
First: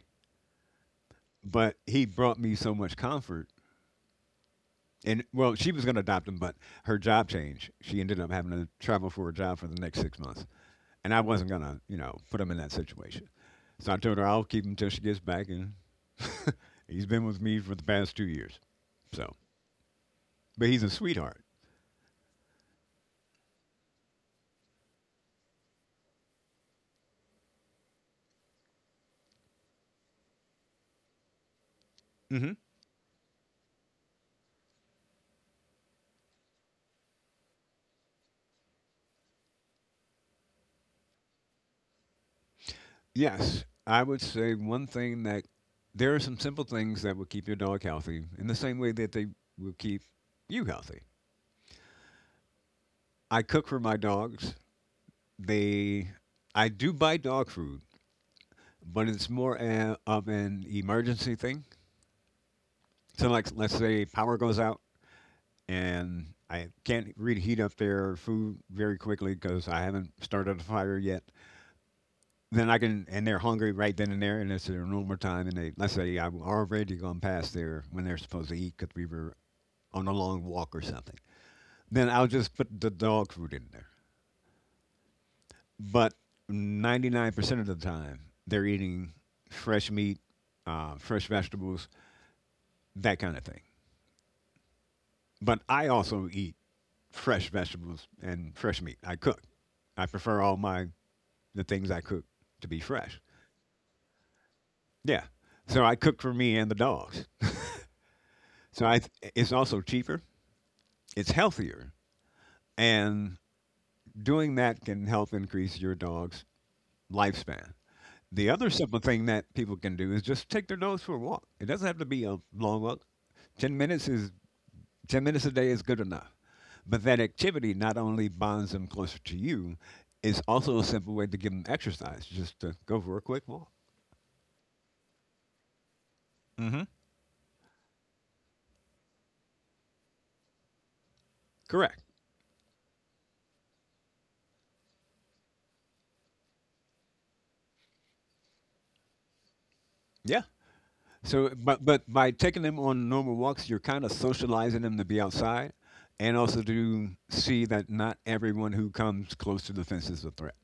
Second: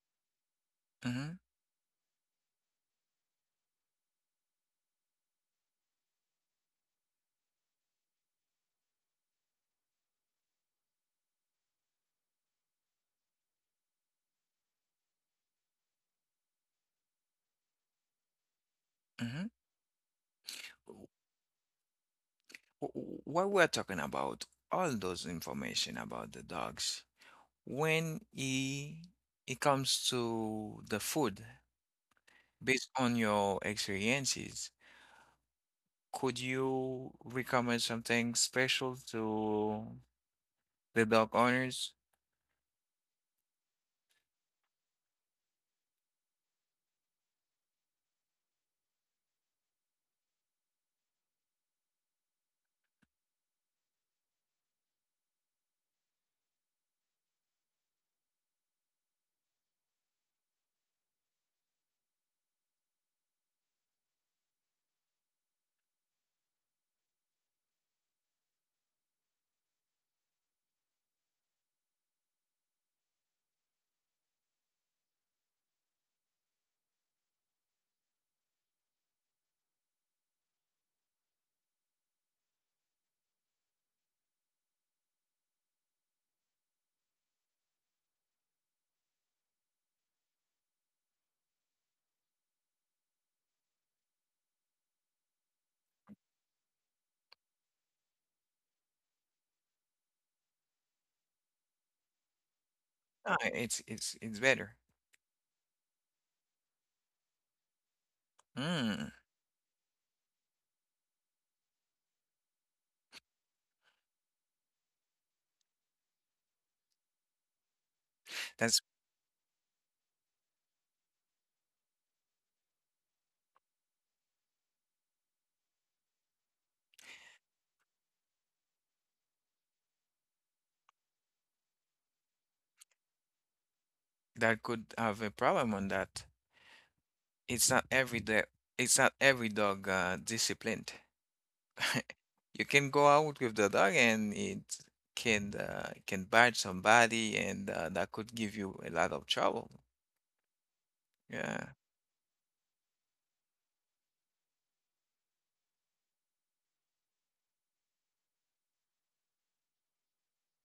Mm-hmm.
But he brought me so much comfort and, well, she was going to adopt him, but her job changed. She ended up having to travel for a job for the next six months, and I wasn't going to, you know, put him in that situation. So I told her I'll keep him till she gets back, and he's been with me for the past two years. So,
Mm-hmm.
but he's a sweetheart.
What we're talking about, all those information about the dogs. When i- it comes to the food,
Hmm.
based on your experiences, could you recommend something special to the dog owners?
Yes, I would say one thing that there are some simple things that will keep your dog healthy in the same way that they will keep you healthy. I cook for my dogs. They, I do buy dog food but it's more a, of an emergency thing. So, like, let's say power goes out and I can't really heat up their food very quickly because I haven't started a fire yet. Then I can, and they're hungry right then and there, and it's their normal time. And they, let's say, I've already gone past there when they're supposed to eat because we were on a long walk or something. Then I'll just put the dog food in there. But ninety-nine percent of the time, they're eating fresh meat, uh, fresh vegetables, that kind of thing. But I also eat fresh vegetables and fresh meat. I cook. I prefer all my the things I cook to be fresh.
Ah, it's it's it's better.
Yeah. So I cook for me and the dogs. So I
Mm,
it's also cheaper. It's healthier, and doing that can help increase your dog's lifespan. The other
that's
simple thing that people can do is just take their dogs for a walk. It doesn't have to be a long walk. Ten minutes is ten minutes a day is good enough. But that activity not only bonds them closer to you, it's also a simple way to give them exercise, just to go for a quick walk.
that could have a problem on that.
Mm-hmm.
It's not every day. It's not every dog uh, disciplined.
Correct.
You can go out with the dog and it can uh, can bite somebody, and uh, that could give you a lot of trouble.
Yeah. So,
Yeah.
but but by taking them on normal walks, you're kind of socializing them to be outside, and also to see that not everyone who comes close to the fence is a threat.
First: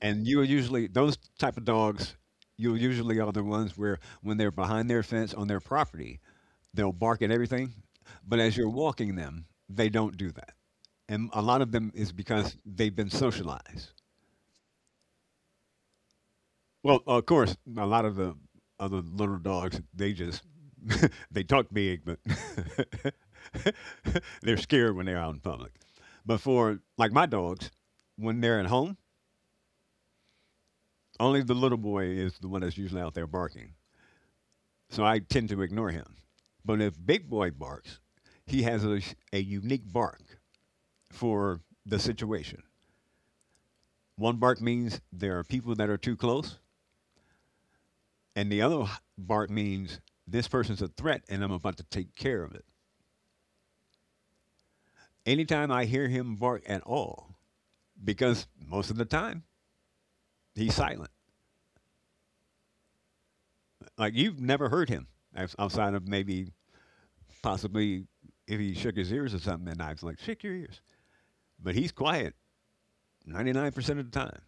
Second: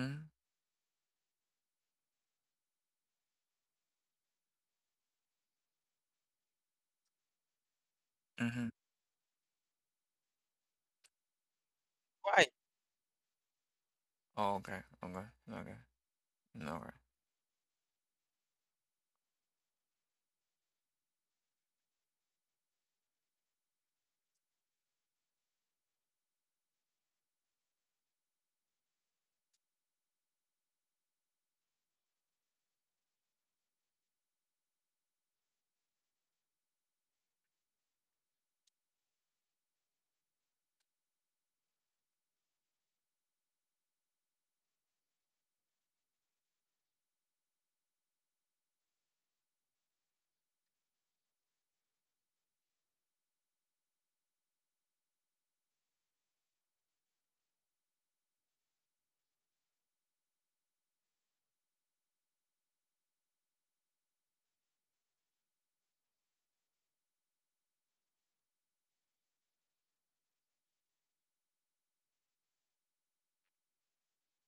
And you are usually those type of dogs. You usually are the ones where when they're behind their fence on their property, they'll bark at everything, but as you're
mhm.
walking them they don't do that. And a lot of them is
Right.
because they've been socialized.
Oh, okay, okay, okay, okay. Alright.
Well, of course, a lot of the other little dogs, they just they talk big, but they're scared when they're out in public. But for like my dogs, when they're at home, only the little boy is the one that's usually out there barking. So I tend to ignore him. But if Big Boy barks, he has a, a unique bark for the situation. One bark means there are people that are too close, and the other bark means this person's a threat and I'm about to take care of it. Anytime I hear him bark at all, because most of the time he's silent. Like, you've never heard him outside of maybe possibly if he shook his ears or something, and I was like, shake your ears. But he's quiet ninety-nine percent of the time.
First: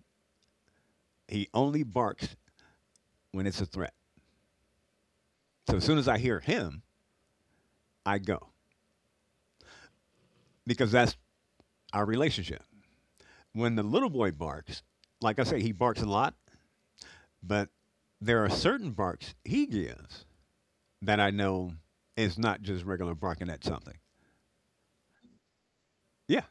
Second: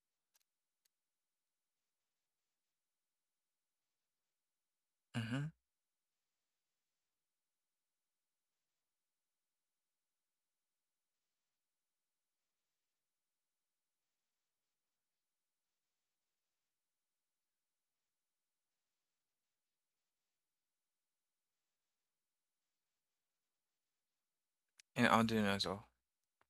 He only barks when it's a threat.
Mhm,
So as soon as I hear him, I go, because that's our relationship. When the little boy barks, like I say, he barks a lot, but there are certain barks he gives that I know is not just regular barking at something.
and Arduino as well.
Yeah,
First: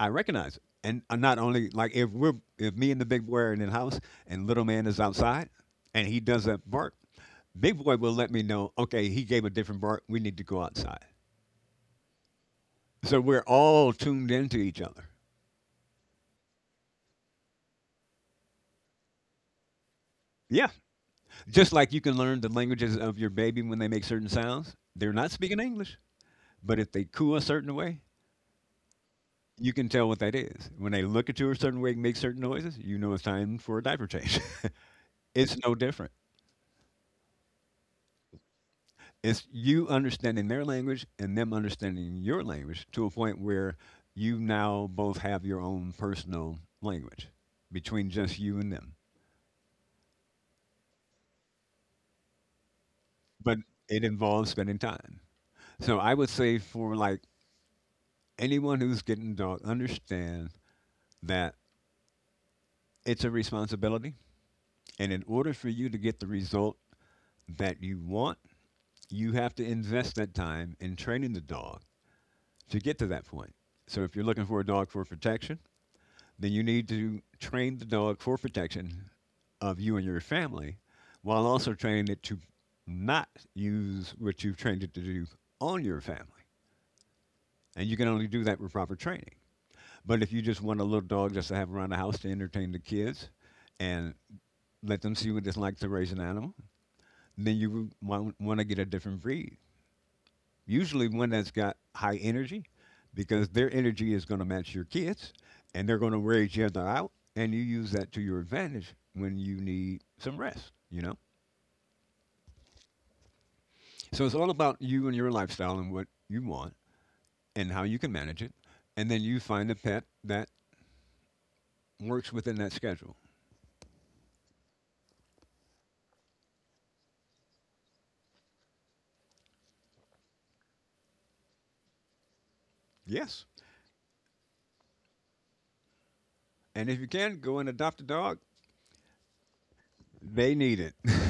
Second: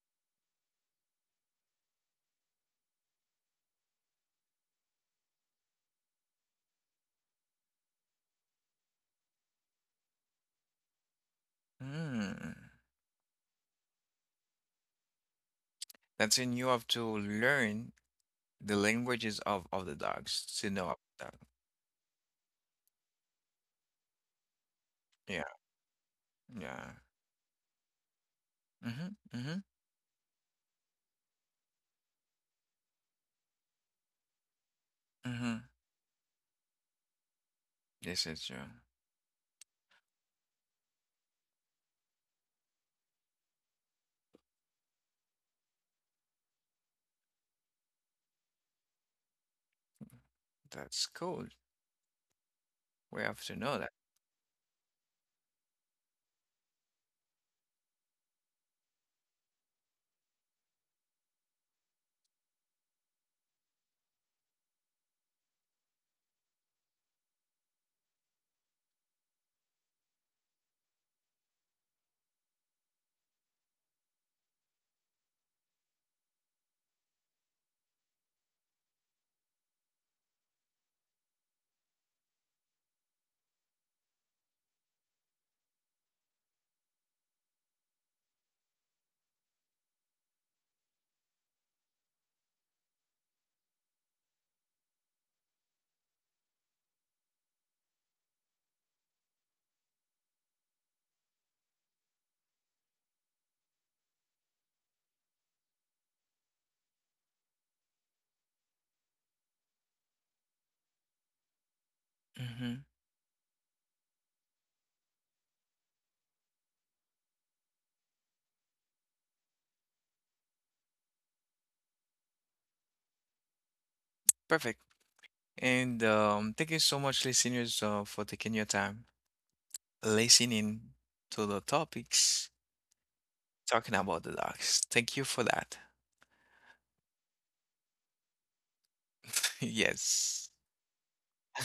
I recognize it. And uh, not only like if we're if me and the big boy are in the house and little man is outside and he does a bark, big boy will let me know. Okay, he gave a different bark. We need to go outside.
Hmm.
So we're all tuned into each other.
That's in you have to learn the languages of of the dogs
Yeah.
to know about that.
Just like you can learn the languages of your baby, when they make certain sounds, they're not
Yeah,
speaking English, but
yeah.
if they coo a certain way,
Mhm, mhm,
you can tell what that is. When they look at you a certain way and make certain noises, you know it's time for a diaper change. It's
mhm.
no different.
This is true.
It's you understanding their language and them understanding your language to a point where you now both have your own personal language between just you and them.
That's cool. We have to
But
know that.
it involves spending time. So I would say for like anyone who's getting dark, understand that it's a responsibility, and in order for you to get the result that you want, you have to invest that time in training the dog to get to that point. So if you're looking for a dog for protection, then you need to train the dog for protection of you and your family, while also training it to not use what you've trained it to do on your family. And you can only do that with proper training. But if you just want a little dog just to have around the house to entertain the kids and let them see what it's like to raise an animal, then you want, want to get a different breed. Usually one that's got high energy, because their energy is going to match your kids and they're going to wear each other out. And you use that to your advantage when you need some rest, you know?
Mhm.
So it's all about you and your lifestyle and what you want and how you can manage it. And then you find a pet that works within that schedule.
Perfect. And um, thank you so much, listeners, uh, for taking your time listening to the topics
Yes.
talking about the dogs. Thank you for that.
And if you can, go and adopt a dog.
Yes.
They need it.